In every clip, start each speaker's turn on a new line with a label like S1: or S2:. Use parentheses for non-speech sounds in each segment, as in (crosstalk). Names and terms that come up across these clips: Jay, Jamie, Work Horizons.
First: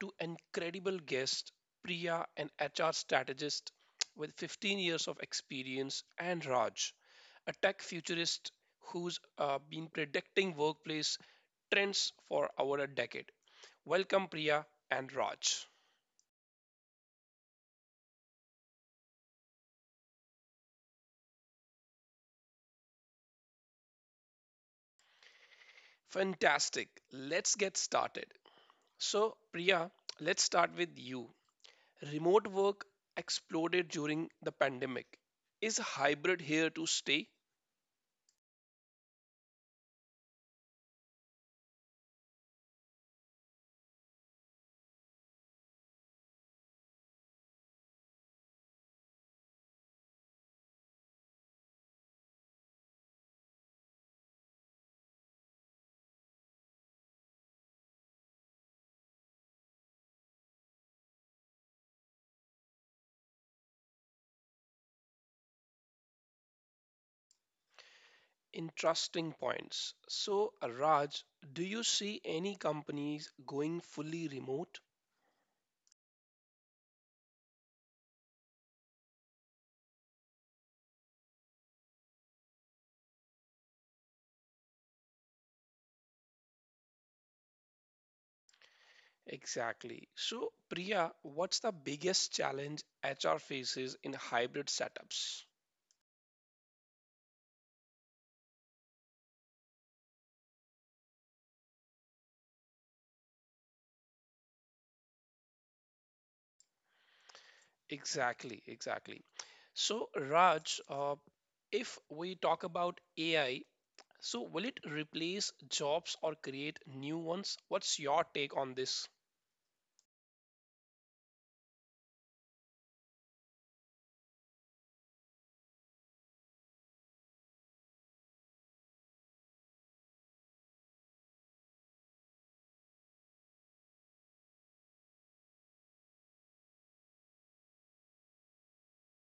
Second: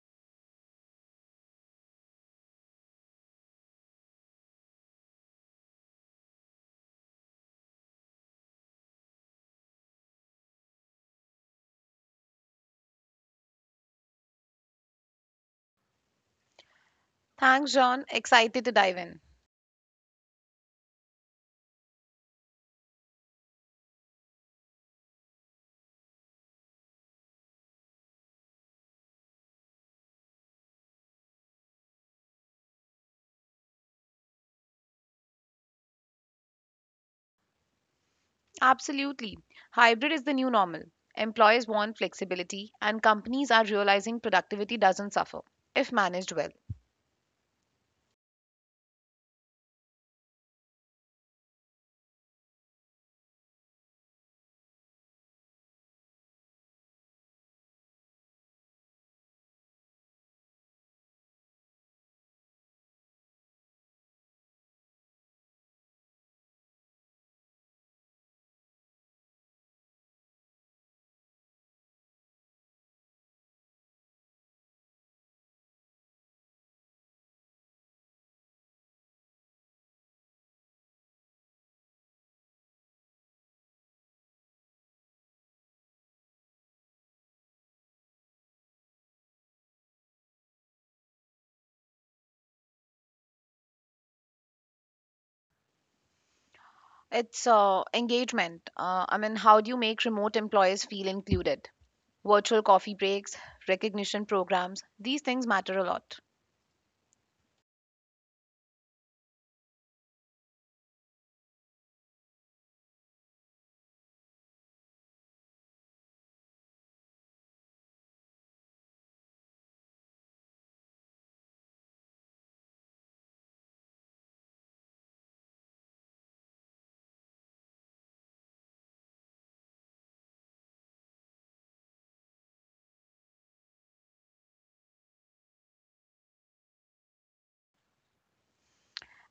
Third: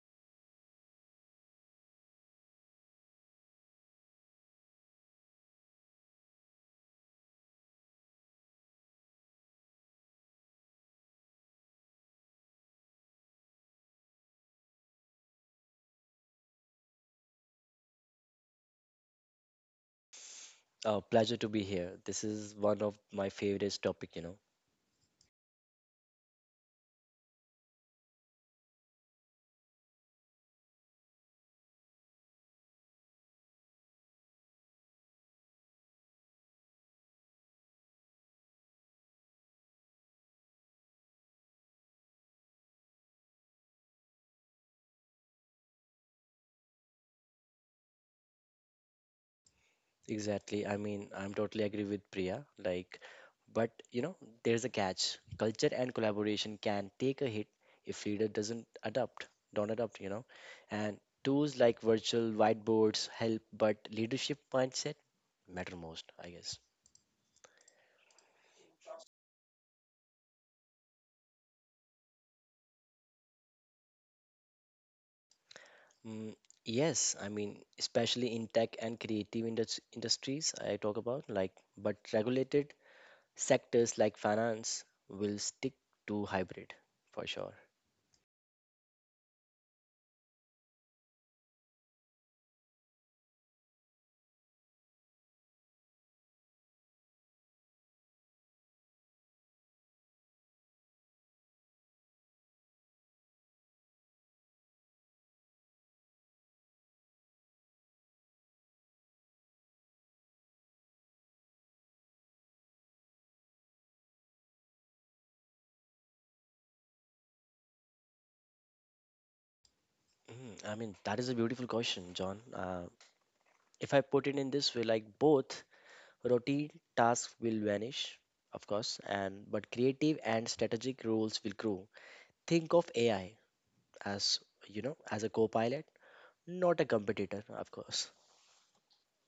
S1: two incredible guests, Priya, an HR strategist with 15 years of experience, and Raj, a tech futurist who's been predicting workplace trends for over a decade. Welcome, Priya and Raj.
S2: Thanks, John. Excited to dive in.
S3: Pleasure to be here. This is one of my favorite topic, you know.
S1: Fantastic. Let's get started. So, Priya, let's start with you. Remote work exploded during the pandemic. Is hybrid here to stay?
S2: Absolutely. Hybrid is the new normal. Employers want flexibility, and companies are realizing productivity doesn't suffer if managed well.
S3: Exactly. I mean, I'm totally agree with Priya. Like, but you know, there's a catch. Culture and collaboration can take a hit if leader doesn't adapt, don't adopt, you know. And tools like virtual whiteboards help, but leadership mindset matter most, I guess.
S1: Interesting points. So, Raj, do you see any companies going fully remote?
S3: Mm, yes, I mean, especially in tech and creative industries, I talk about like, but regulated sectors like finance will stick to hybrid for sure.
S1: Exactly. So, Priya, what's the biggest challenge HR faces in hybrid setups?
S2: It's engagement. I mean, how do you make remote employees feel included? Virtual coffee breaks, recognition programs, these things matter a lot.
S1: Exactly, exactly. So, Raj, if we talk about AI, so will it replace jobs or create new ones? What's your take on this?
S3: Mm, I mean, that is a beautiful question, John. If I put it in this way, like both routine tasks will vanish, of course, and but creative and strategic roles will grow. Think of AI as, you know, as a co-pilot, not a competitor, of course.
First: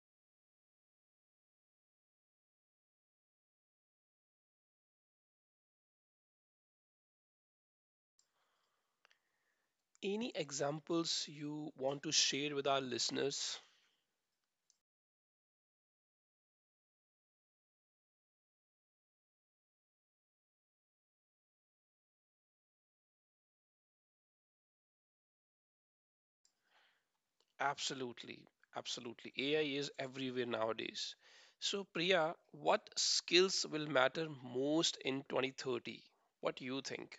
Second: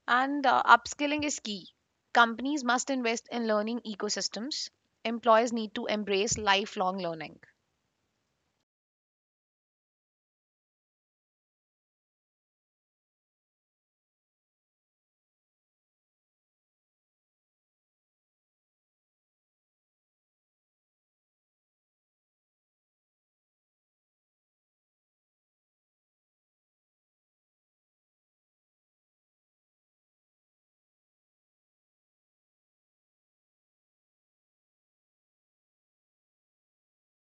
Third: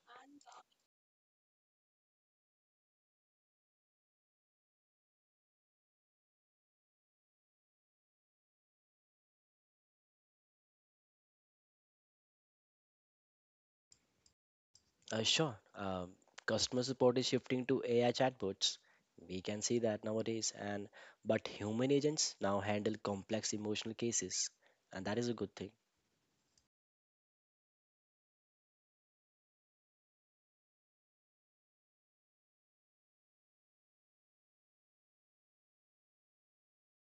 S2: And upskilling is key. Companies must invest in learning ecosystems. Employers need to embrace lifelong learning.
S1: Any examples you want to share with our listeners?
S3: Sure. Customer support is shifting to AI chatbots. We can see that nowadays, and but human agents now handle complex emotional cases, and that is a good thing.
S1: Absolutely, absolutely. AI is everywhere nowadays. So, Priya, what skills will matter most in 2030? What do you think?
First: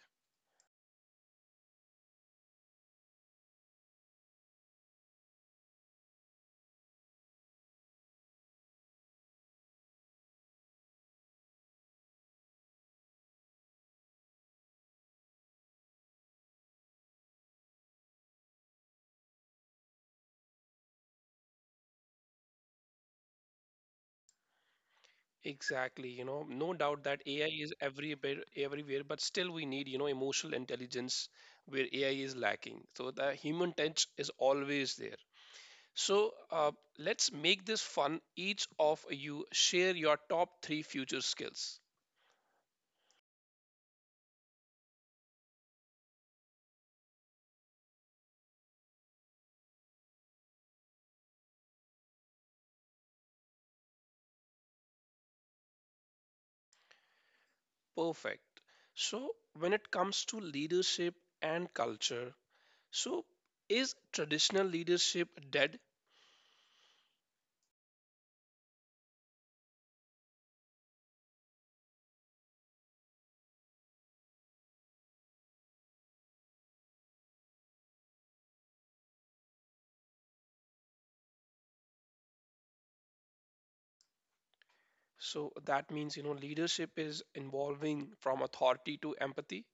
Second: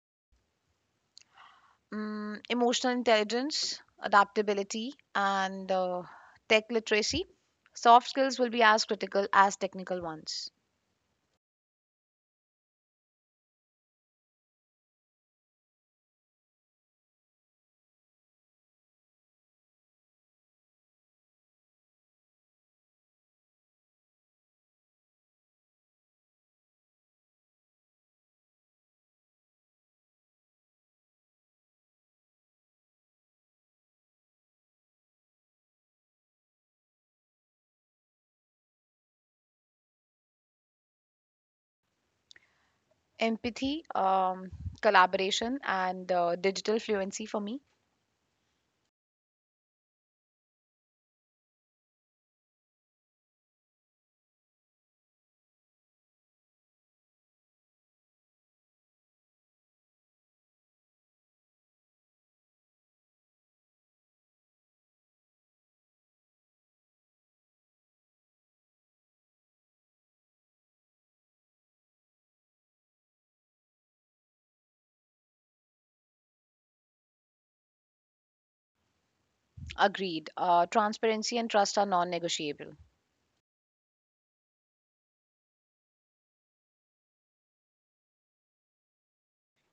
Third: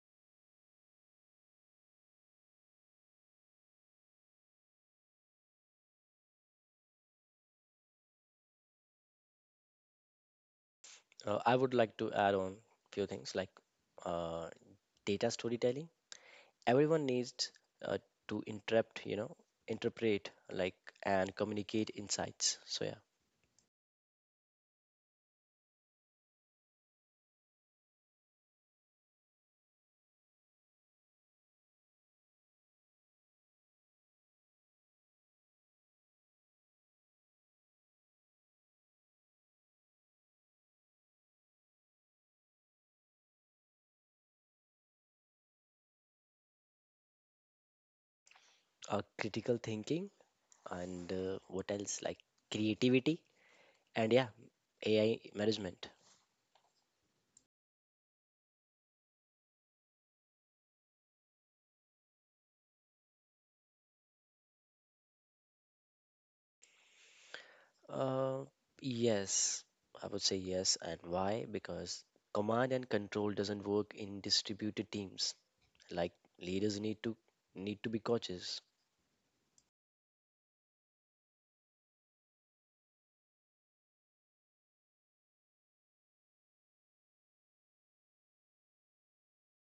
S2: Emotional intelligence, adaptability, and tech literacy. Soft skills will be as critical as technical ones.
S3: I would like to add on few things like uh, data storytelling. Everyone needs uh, to interpret, you know, interpret like and communicate insights. So yeah.
S1: Exactly, you know, no doubt that AI is every bit everywhere, but still we need, you know, emotional intelligence where AI is lacking. So the human touch is always there. So let's make this fun. Each of you share your top three future skills.
S2: Empathy, collaboration, and digital fluency for me.
S3: Critical thinking, and what else like creativity, and yeah, AI management.
S1: Perfect. So when it comes to leadership and culture, so is traditional leadership dead?
S3: Uh, yes, I would say yes. And why? Because command and control doesn't work in distributed teams. Like leaders need to be coaches.
S2: Agreed. Transparency and trust are non negotiable.
S1: So that means, you know, leadership is evolving from authority to empathy.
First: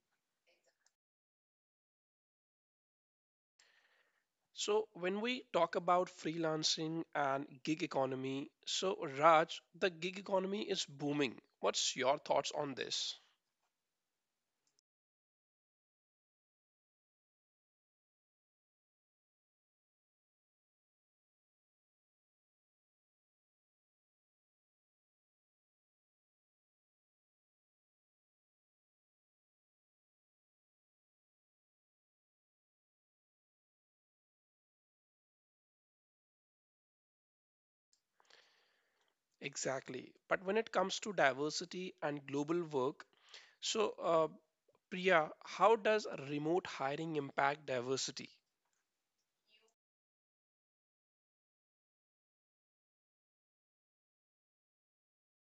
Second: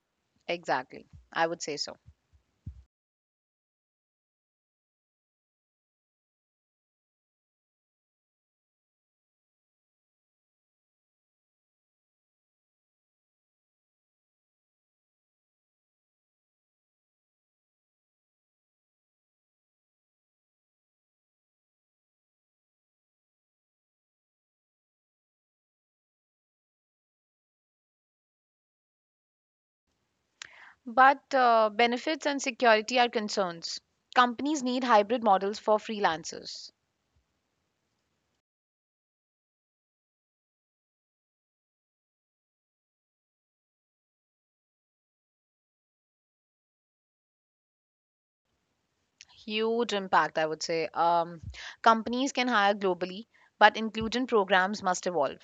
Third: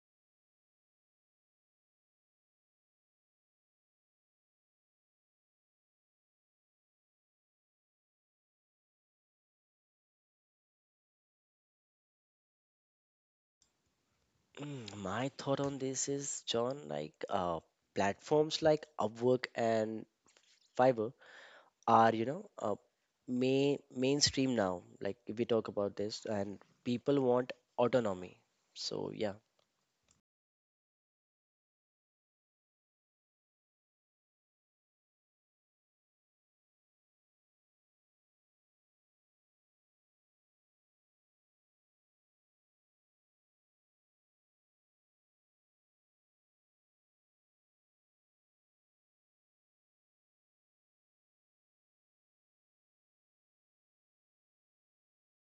S2: Exactly. I would say so.
S1: So, when we talk about freelancing and gig economy, so Raj, the gig economy is booming. What's your thoughts on this?
S3: Mm, my thought on this is, John, like platforms like Upwork and Fiverr are, you know, mainstream now. Like if we talk about this, and people want autonomy. So yeah.
S2: But benefits and security are concerns. Companies need hybrid models for freelancers.
S1: Exactly. But when it comes to diversity and global work, so Priya, how does remote hiring impact diversity?
S2: Huge impact, I would say. Companies can hire globally, but inclusion programs must evolve.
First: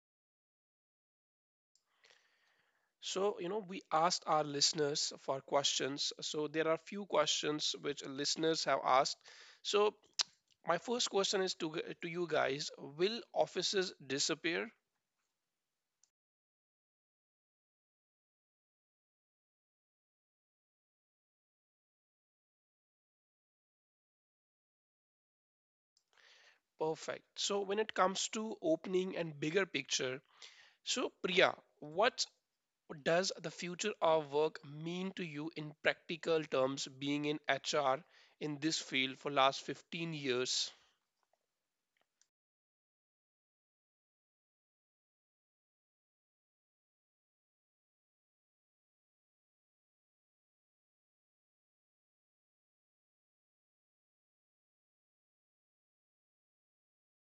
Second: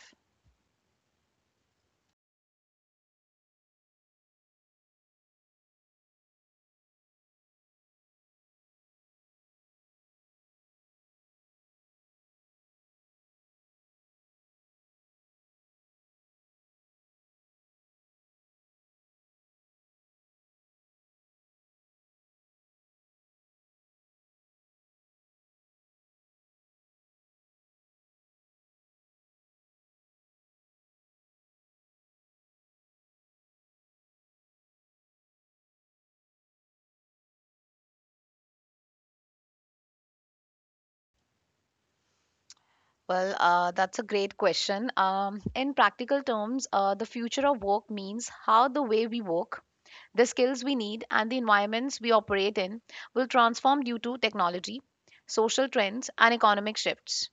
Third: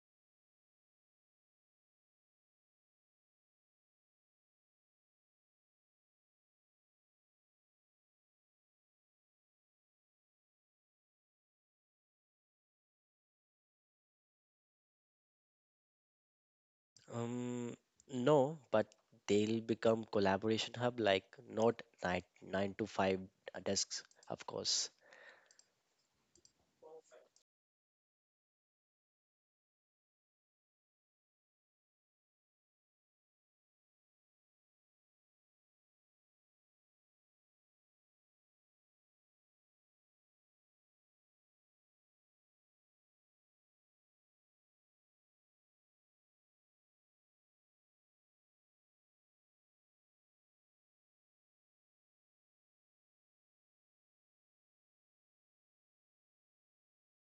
S1: So, you know, we asked our listeners for questions. So, there are few questions which listeners have asked. So, my first question is to you guys, will offices disappear?
S3: Um, no, but they'll become collaboration hub, like not 9 to 5 desks, of course.
S1: Perfect. So when it comes to opening and bigger picture, so Priya, what does the future of work mean to you in practical terms being in HR in this field for last 15 years?
S2: Well, that's a great question. In practical terms, the future of work means how the way we work, the skills we need, and the environments we operate in will transform due to technology, social trends, and economic shifts.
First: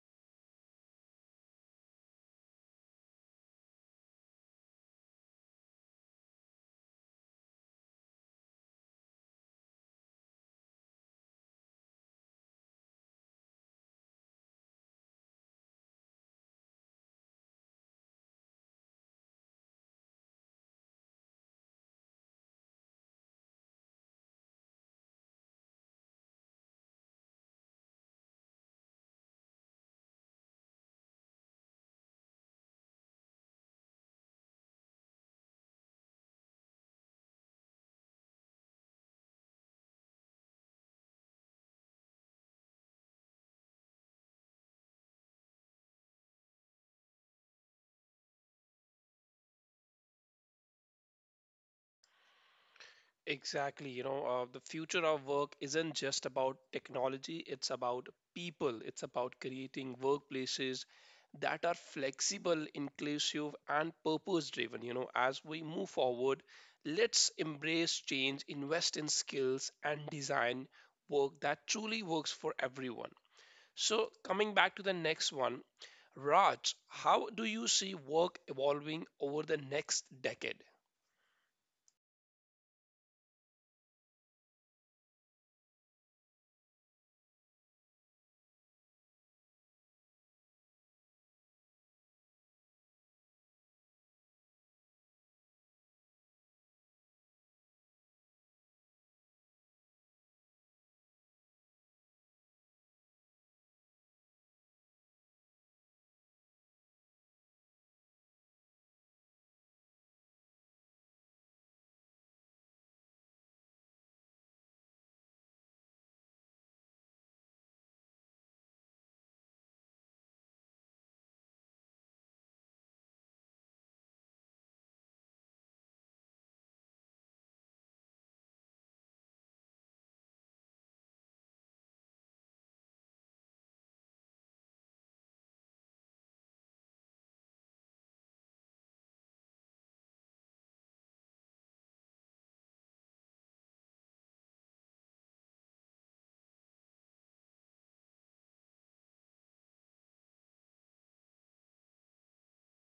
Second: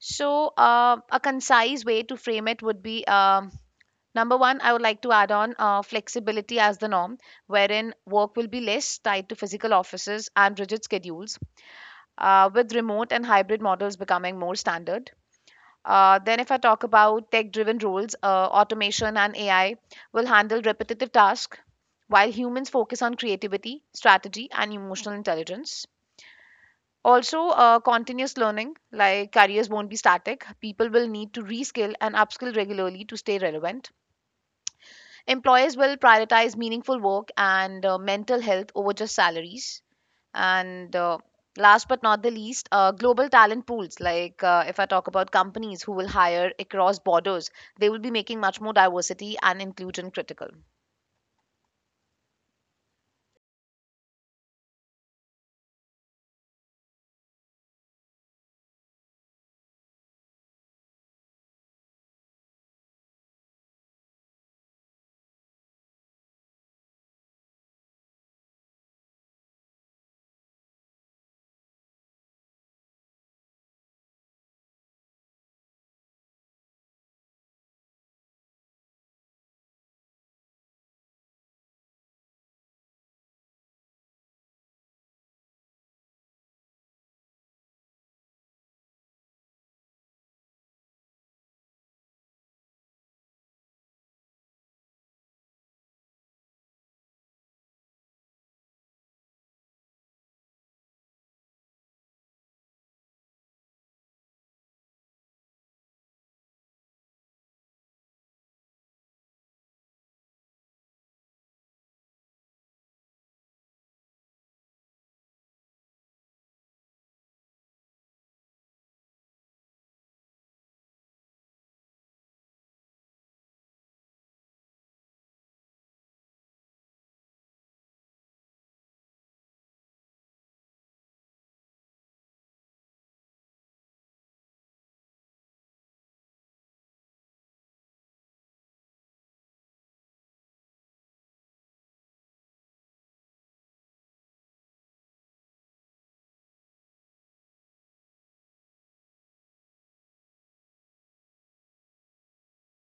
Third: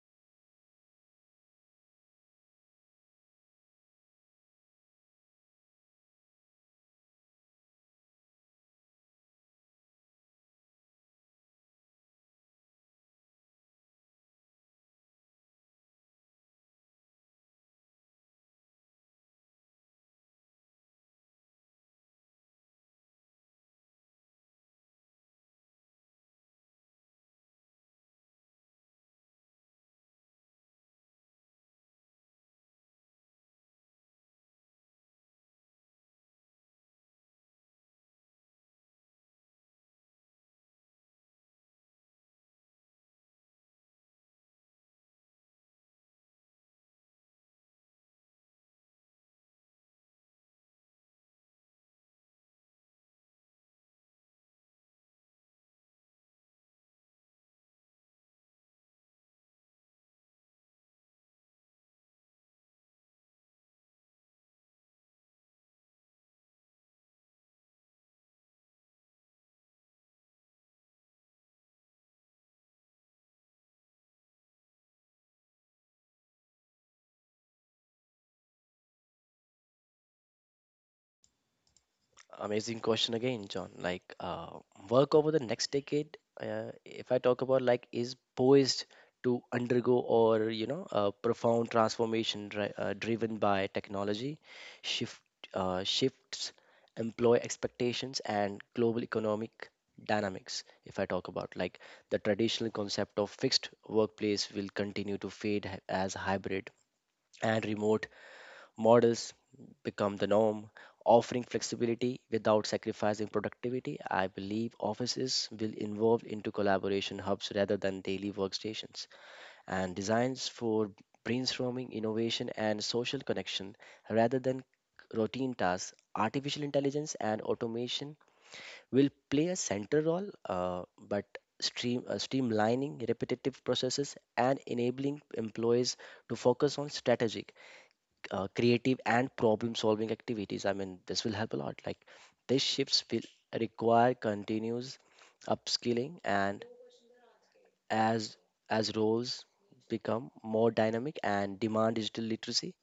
S2: So, a concise way to frame it would be Number one, I would like to add on flexibility as the norm, wherein work will be less tied to physical offices and rigid schedules, with remote and hybrid models becoming more standard. Then, if I talk about tech driven roles, automation and AI will handle repetitive tasks while humans focus on creativity, strategy, and emotional intelligence. Also, continuous learning, like careers won't be static. People will need to reskill and upskill regularly to stay relevant. Employers will prioritize meaningful work and mental health over just salaries. And last but not the least, global talent pools. Like if I talk about companies who will hire across borders, they will be making much more diversity and inclusion critical.
S1: Exactly. You know, the future of work isn't just about technology, it's about people. It's about creating workplaces that are flexible, inclusive, and purpose driven. You know, as we move forward, let's embrace change, invest in skills, and design work that truly works for everyone. So, coming back to the next one, Raj, how do you see work evolving over the next decade?
S3: Amazing question again, John. Like work over the next decade, if I talk about like is poised to undergo or you know a profound transformation driven by technology, shift shifts, employee expectations, and global economic dynamics. If I talk about like the traditional concept of fixed workplace will continue to fade as hybrid and remote models become the norm, offering flexibility without sacrificing productivity. I believe offices will evolve into collaboration hubs rather than daily workstations, and designs for brainstorming, innovation, and social connection rather than routine tasks. Artificial intelligence and automation will play a central role, but streamlining repetitive processes and enabling employees to focus on strategic creative and problem solving activities. I mean this will help a lot. Like these shifts will require continuous upskilling, and as roles become more dynamic and demand digital literacy,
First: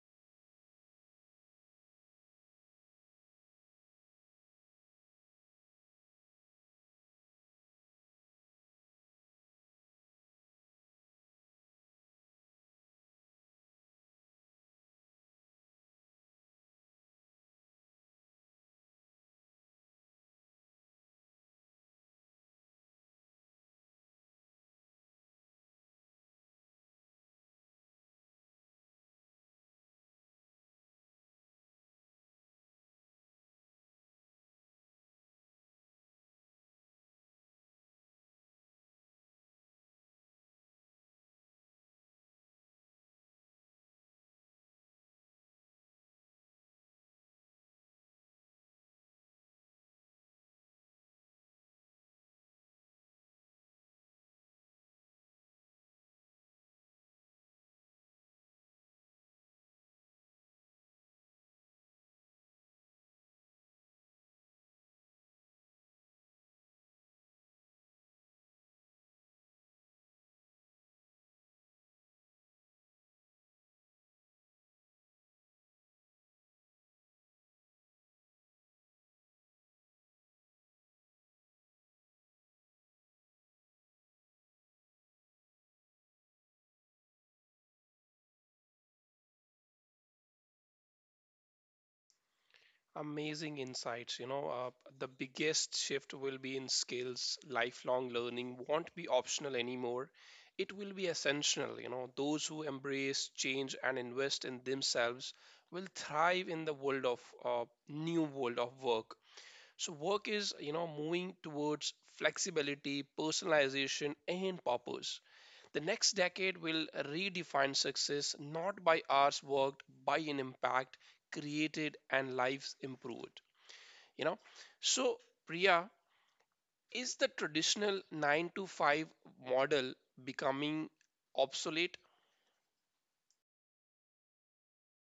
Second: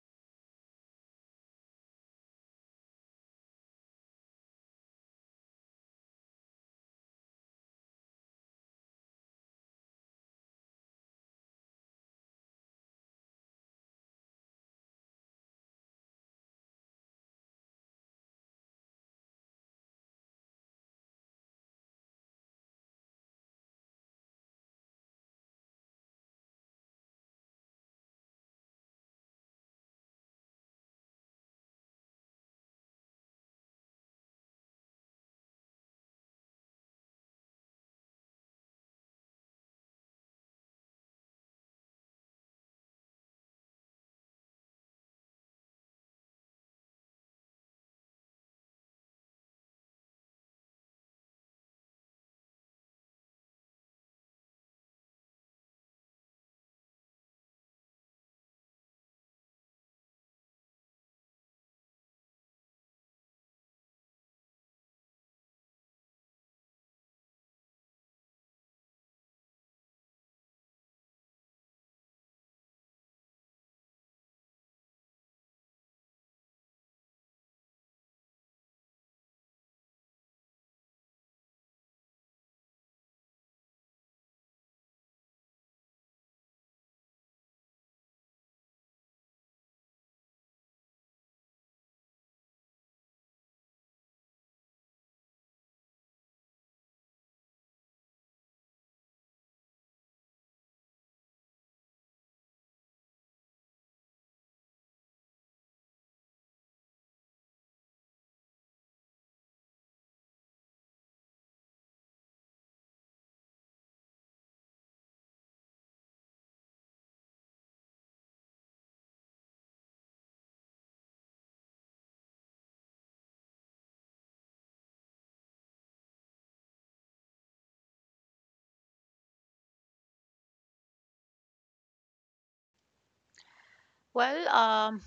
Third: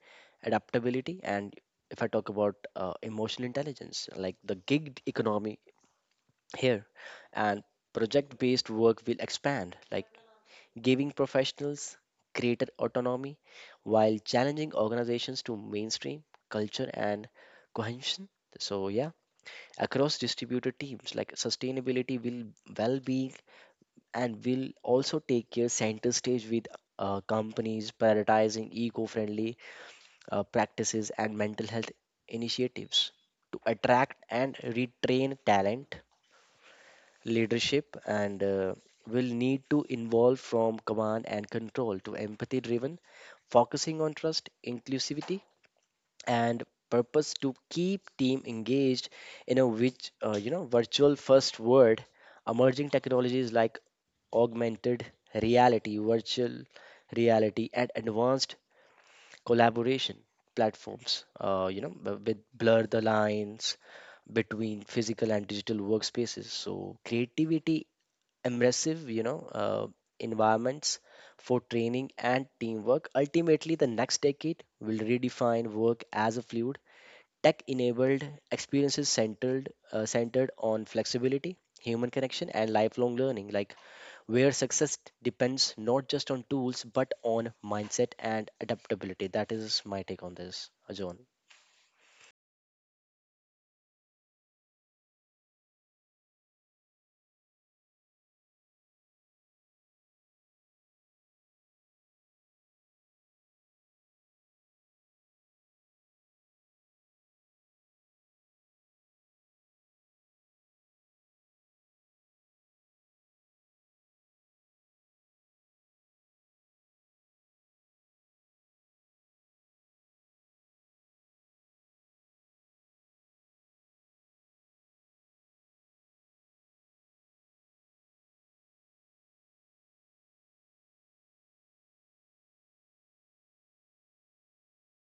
S3: adaptability, and if I talk about emotional intelligence. Like the gig economy here, and project based work will expand, like giving professionals greater autonomy while challenging organizations to mainstream culture and cohesion. So, yeah, across distributed teams, like sustainability will, well being, and will also take care center stage with companies prioritizing eco friendly practices and mental health initiatives to attract and retrain talent. Leadership and will need to involve from command and control to empathy driven, focusing on trust, inclusivity, and purpose to keep team engaged in a which you know virtual first world. Emerging technologies like augmented reality, virtual reality, and advanced collaboration platforms, you know, with blur the lines between physical and digital workspaces, so creativity, immersive, you know, environments for training and teamwork. Ultimately, the next decade will redefine work as a fluid, tech-enabled experiences centered on flexibility, human connection, and lifelong learning. Like where success depends not just on tools but on mindset and adaptability. That is my take on this, Ajon.
S1: Amazing insights. You know, the biggest shift will be in skills. Lifelong learning won't be optional anymore. It will be essential. You know, those who embrace change and invest in themselves will thrive in the world of new world of work. So work is, you know, moving towards flexibility, personalization, and purpose. The next decade will redefine success not by hours worked, by an impact created and lives improved, you know. So, Priya, is the traditional 9 to 5 model becoming obsolete?
S2: Well,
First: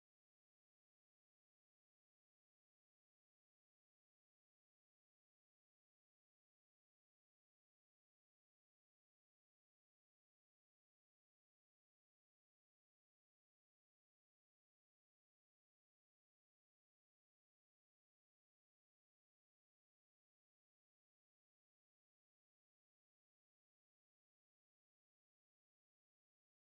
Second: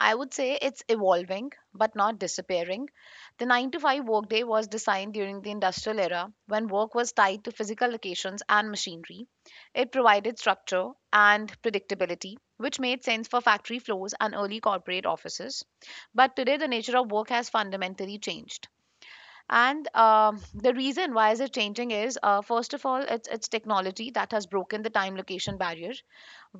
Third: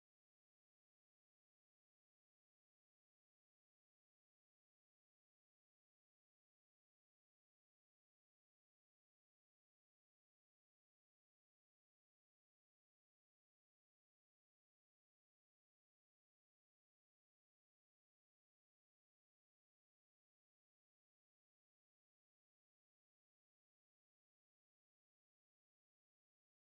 S2: I would say it's evolving but not disappearing. The 9 to 5 workday was designed during the industrial era when work was tied to physical locations and machinery. It provided structure and predictability, which made sense for factory floors and early corporate offices. But today, the nature of work has fundamentally changed. And the reason why is it changing is, first of all, it's technology that has broken the time location barrier.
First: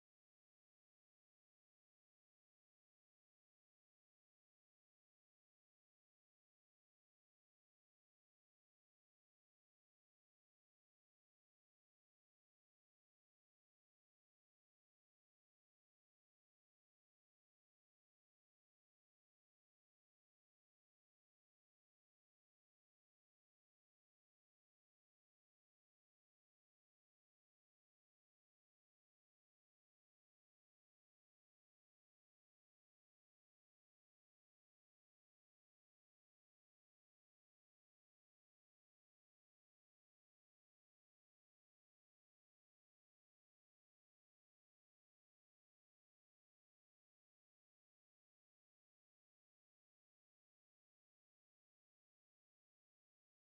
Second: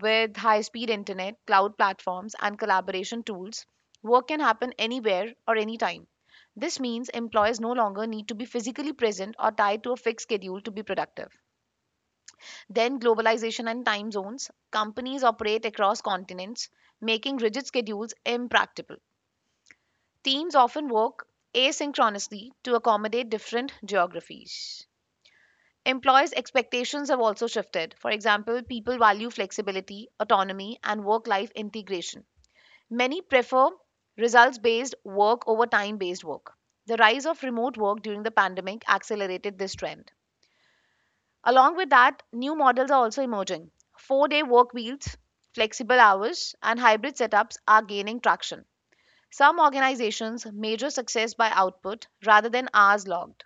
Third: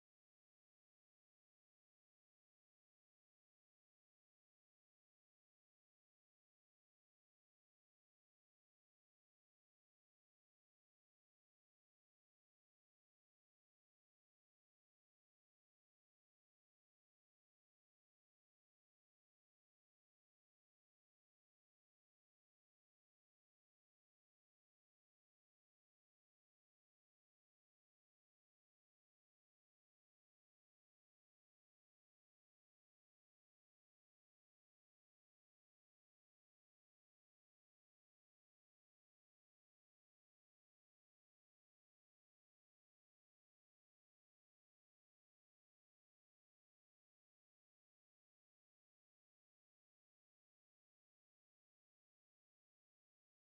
S2: With high speed internet, cloud platforms, and collaboration tools, work can happen anywhere or anytime. This means employers no longer need to be physically present or tied to a fixed schedule to be productive. Then, globalization and time zones. Companies operate across continents, making rigid schedules impractical. Teams often work asynchronously to accommodate different geographies. Employers' expectations have also shifted. For example, people value flexibility, autonomy, and work life integration. Many prefer results based work over time based work. The rise of remote work during the pandemic accelerated this trend. Along with that, new models are also emerging. 4 day work wheels, flexible hours, and hybrid setups are gaining traction. Some organizations measure success by output rather than hours logged.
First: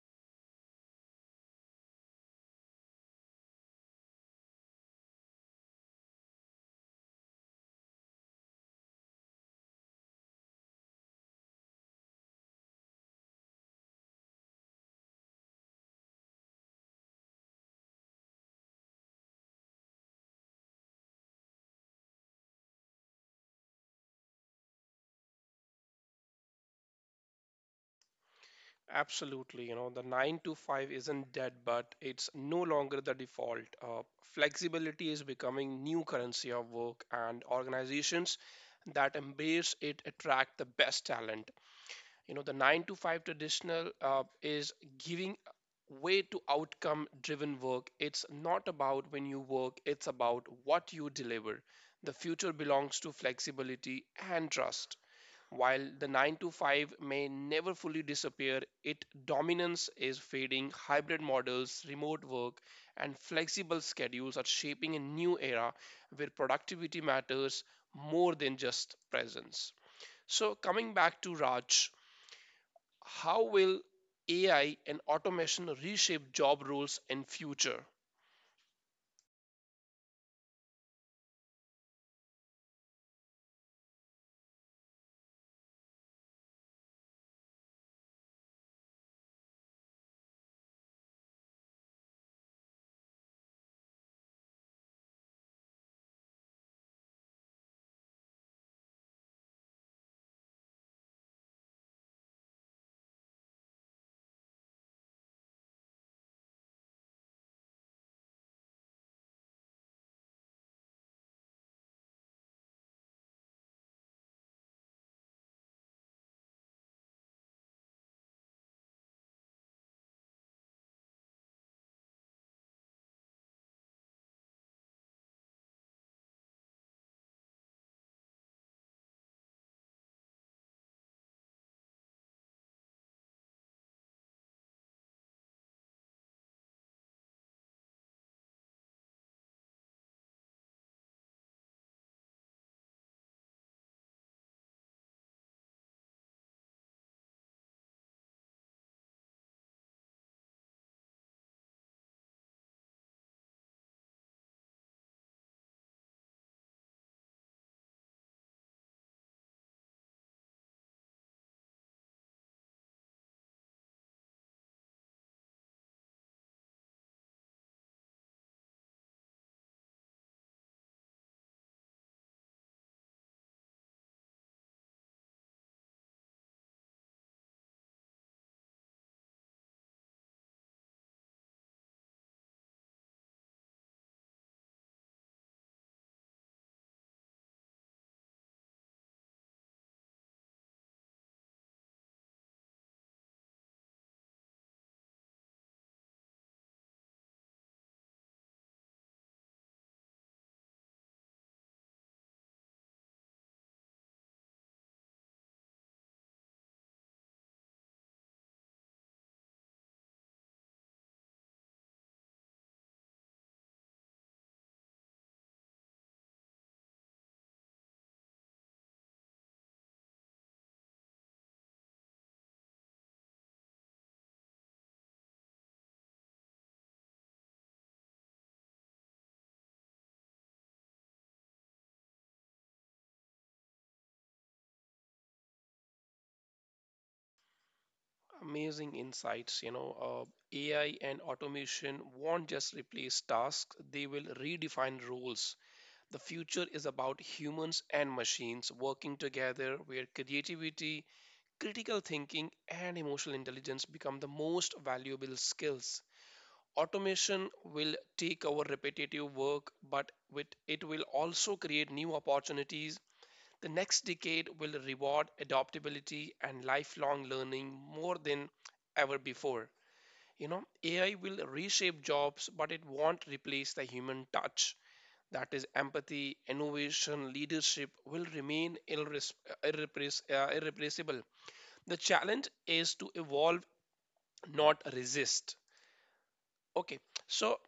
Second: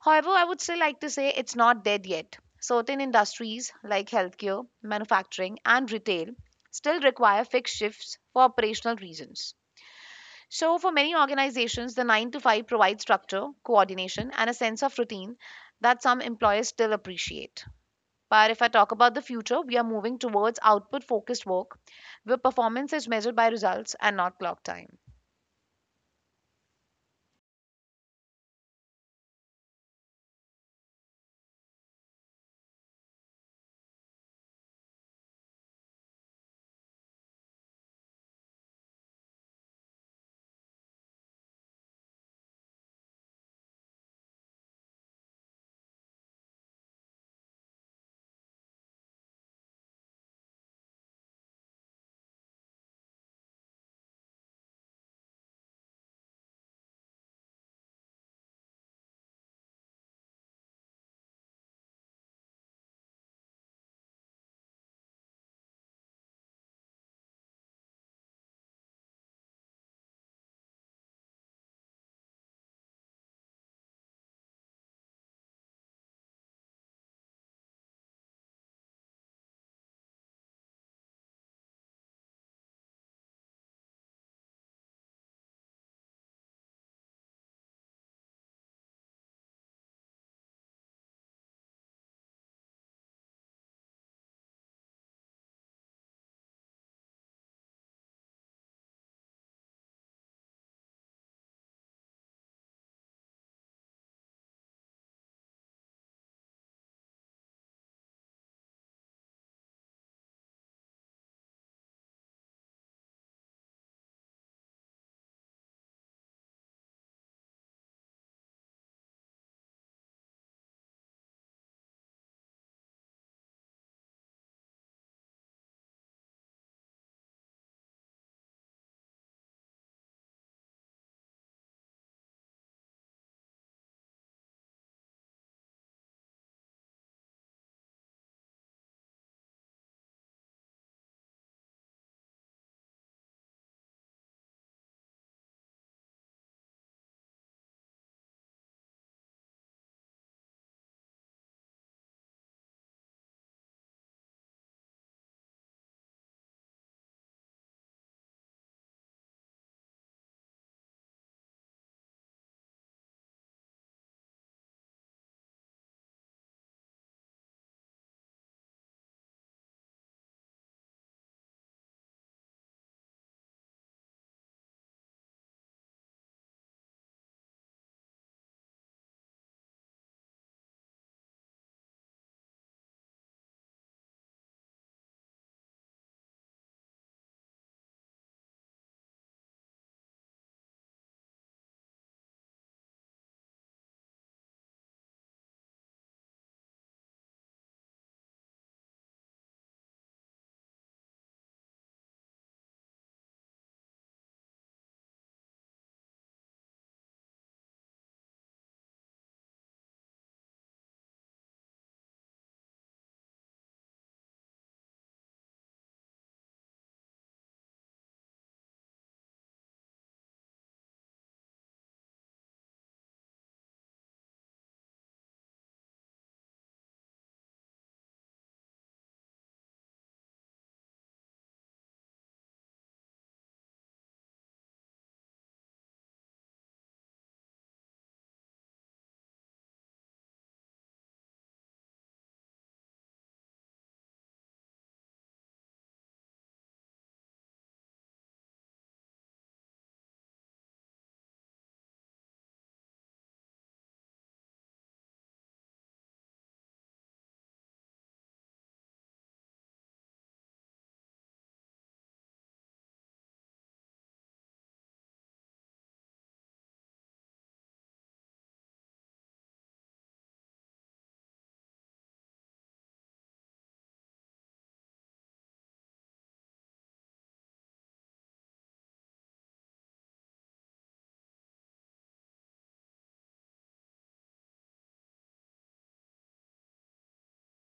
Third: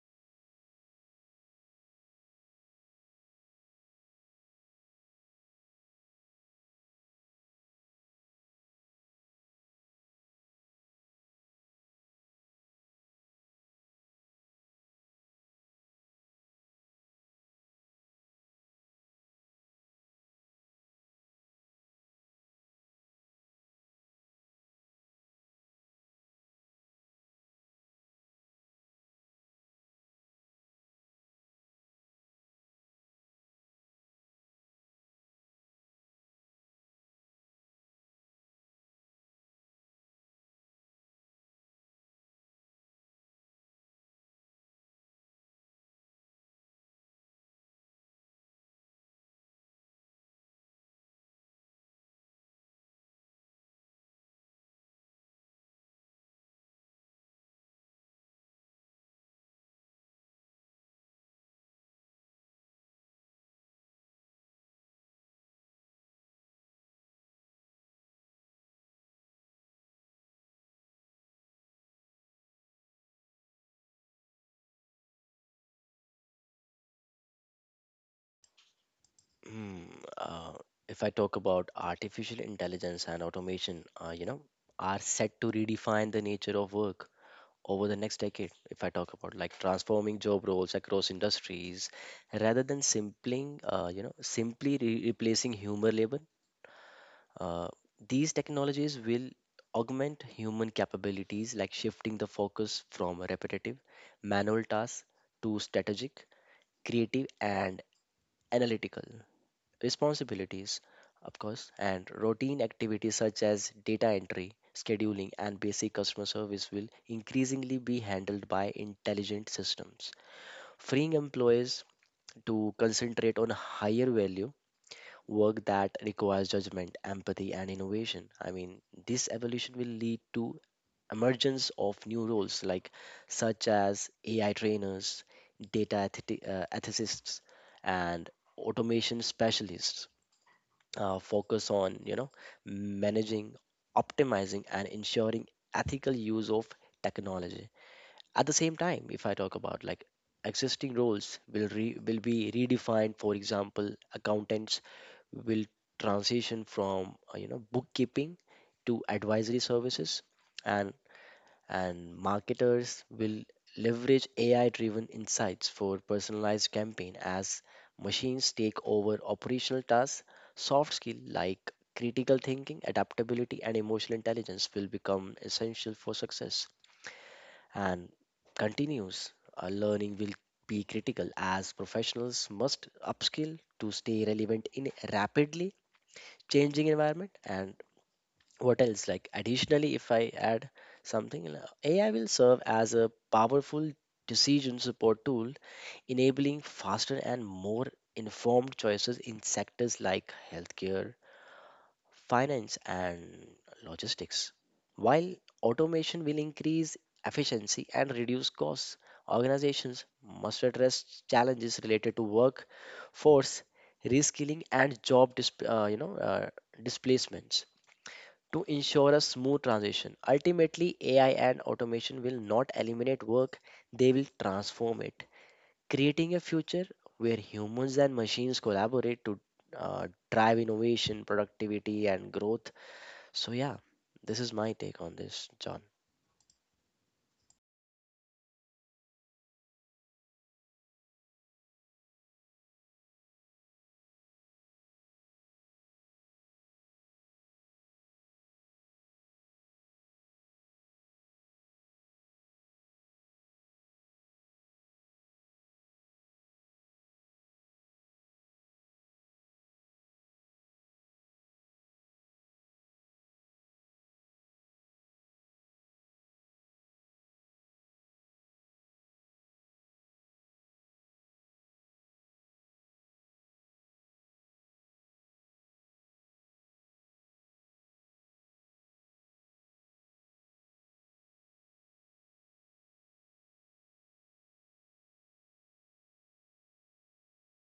S2: However, I would still like to say it's not dead yet. Certain industries like healthcare, manufacturing, and retail still require fixed shifts for operational reasons. So, for many organizations, the 9 to 5 provides structure, coordination, and a sense of routine that some employers still appreciate. But if I talk about the future, we are moving towards output focused work where performance is measured by results and not clock time.
S1: Absolutely. You know, the 9 to 5 isn't dead, but it's no longer the default. Flexibility is becoming new currency of work, and organizations that embrace it attract the best talent. You know, the 9 to 5 traditional is giving way to outcome driven work. It's not about when you work, it's about what you deliver. The future belongs to flexibility and trust while the 9 to 5 may never fully disappear. Its dominance is fading. Hybrid models, remote work, and flexible schedules are shaping a new era where productivity matters more than just presence. So, coming back to Raj, how will AI and automation reshape job roles in future?
S3: Hmm. Uh, if I talk about artificial intelligence and automation, you know, are set to redefine the nature of work over the next decade. If I talk about like transforming job roles across industries, rather than simply, you know, simply re replacing human labor, uh, these technologies will augment human capabilities, like shifting the focus from repetitive, manual tasks to strategic, creative, and analytical responsibilities, of course, and routine activities such as data entry, scheduling, and basic customer service will increasingly be handled by intelligent systems, freeing employees to concentrate on higher value work that requires judgment, empathy, and innovation. I mean, this evolution will lead to emergence of new roles like such as AI trainers, data ethiti- ethicists, and automation specialists focus on you know managing optimizing and ensuring ethical use of technology at the same time if I talk about like existing roles will re- will be redefined for example accountants will transition from you know bookkeeping to advisory services and and marketers will leverage AI driven insights for personalized campaign as machines take over operational tasks soft skills like critical thinking adaptability and emotional intelligence will become essential for success and continuous learning will be critical as professionals must upskill to stay relevant in a rapidly changing environment and what else like additionally if I add something l- ai will serve as a powerful decision support tool enabling faster and more informed choices in sectors like healthcare finance and logistics while automation will increase efficiency and reduce costs organizations must address challenges related to workforce reskilling and job dis- you know displacements to ensure a smooth transition. Ultimately, AI and automation will not eliminate work, they will transform it, creating a future where humans and machines collaborate to drive innovation, productivity, and growth. So, yeah, this is my take on this, John.
S1: Amazing insights. You know, AI and automation won't just replace tasks; they will redefine roles. The future is about humans and machines working together, where creativity, critical thinking, and emotional intelligence become the most valuable skills. Automation will take over repetitive work, but with it will also create new opportunities. The next decade will reward adaptability and lifelong learning more than ever before. You know, AI will reshape jobs, but it won't replace the human touch. That is, empathy, innovation, leadership will remain irreplaceable. The challenge is to evolve, not resist. Okay, so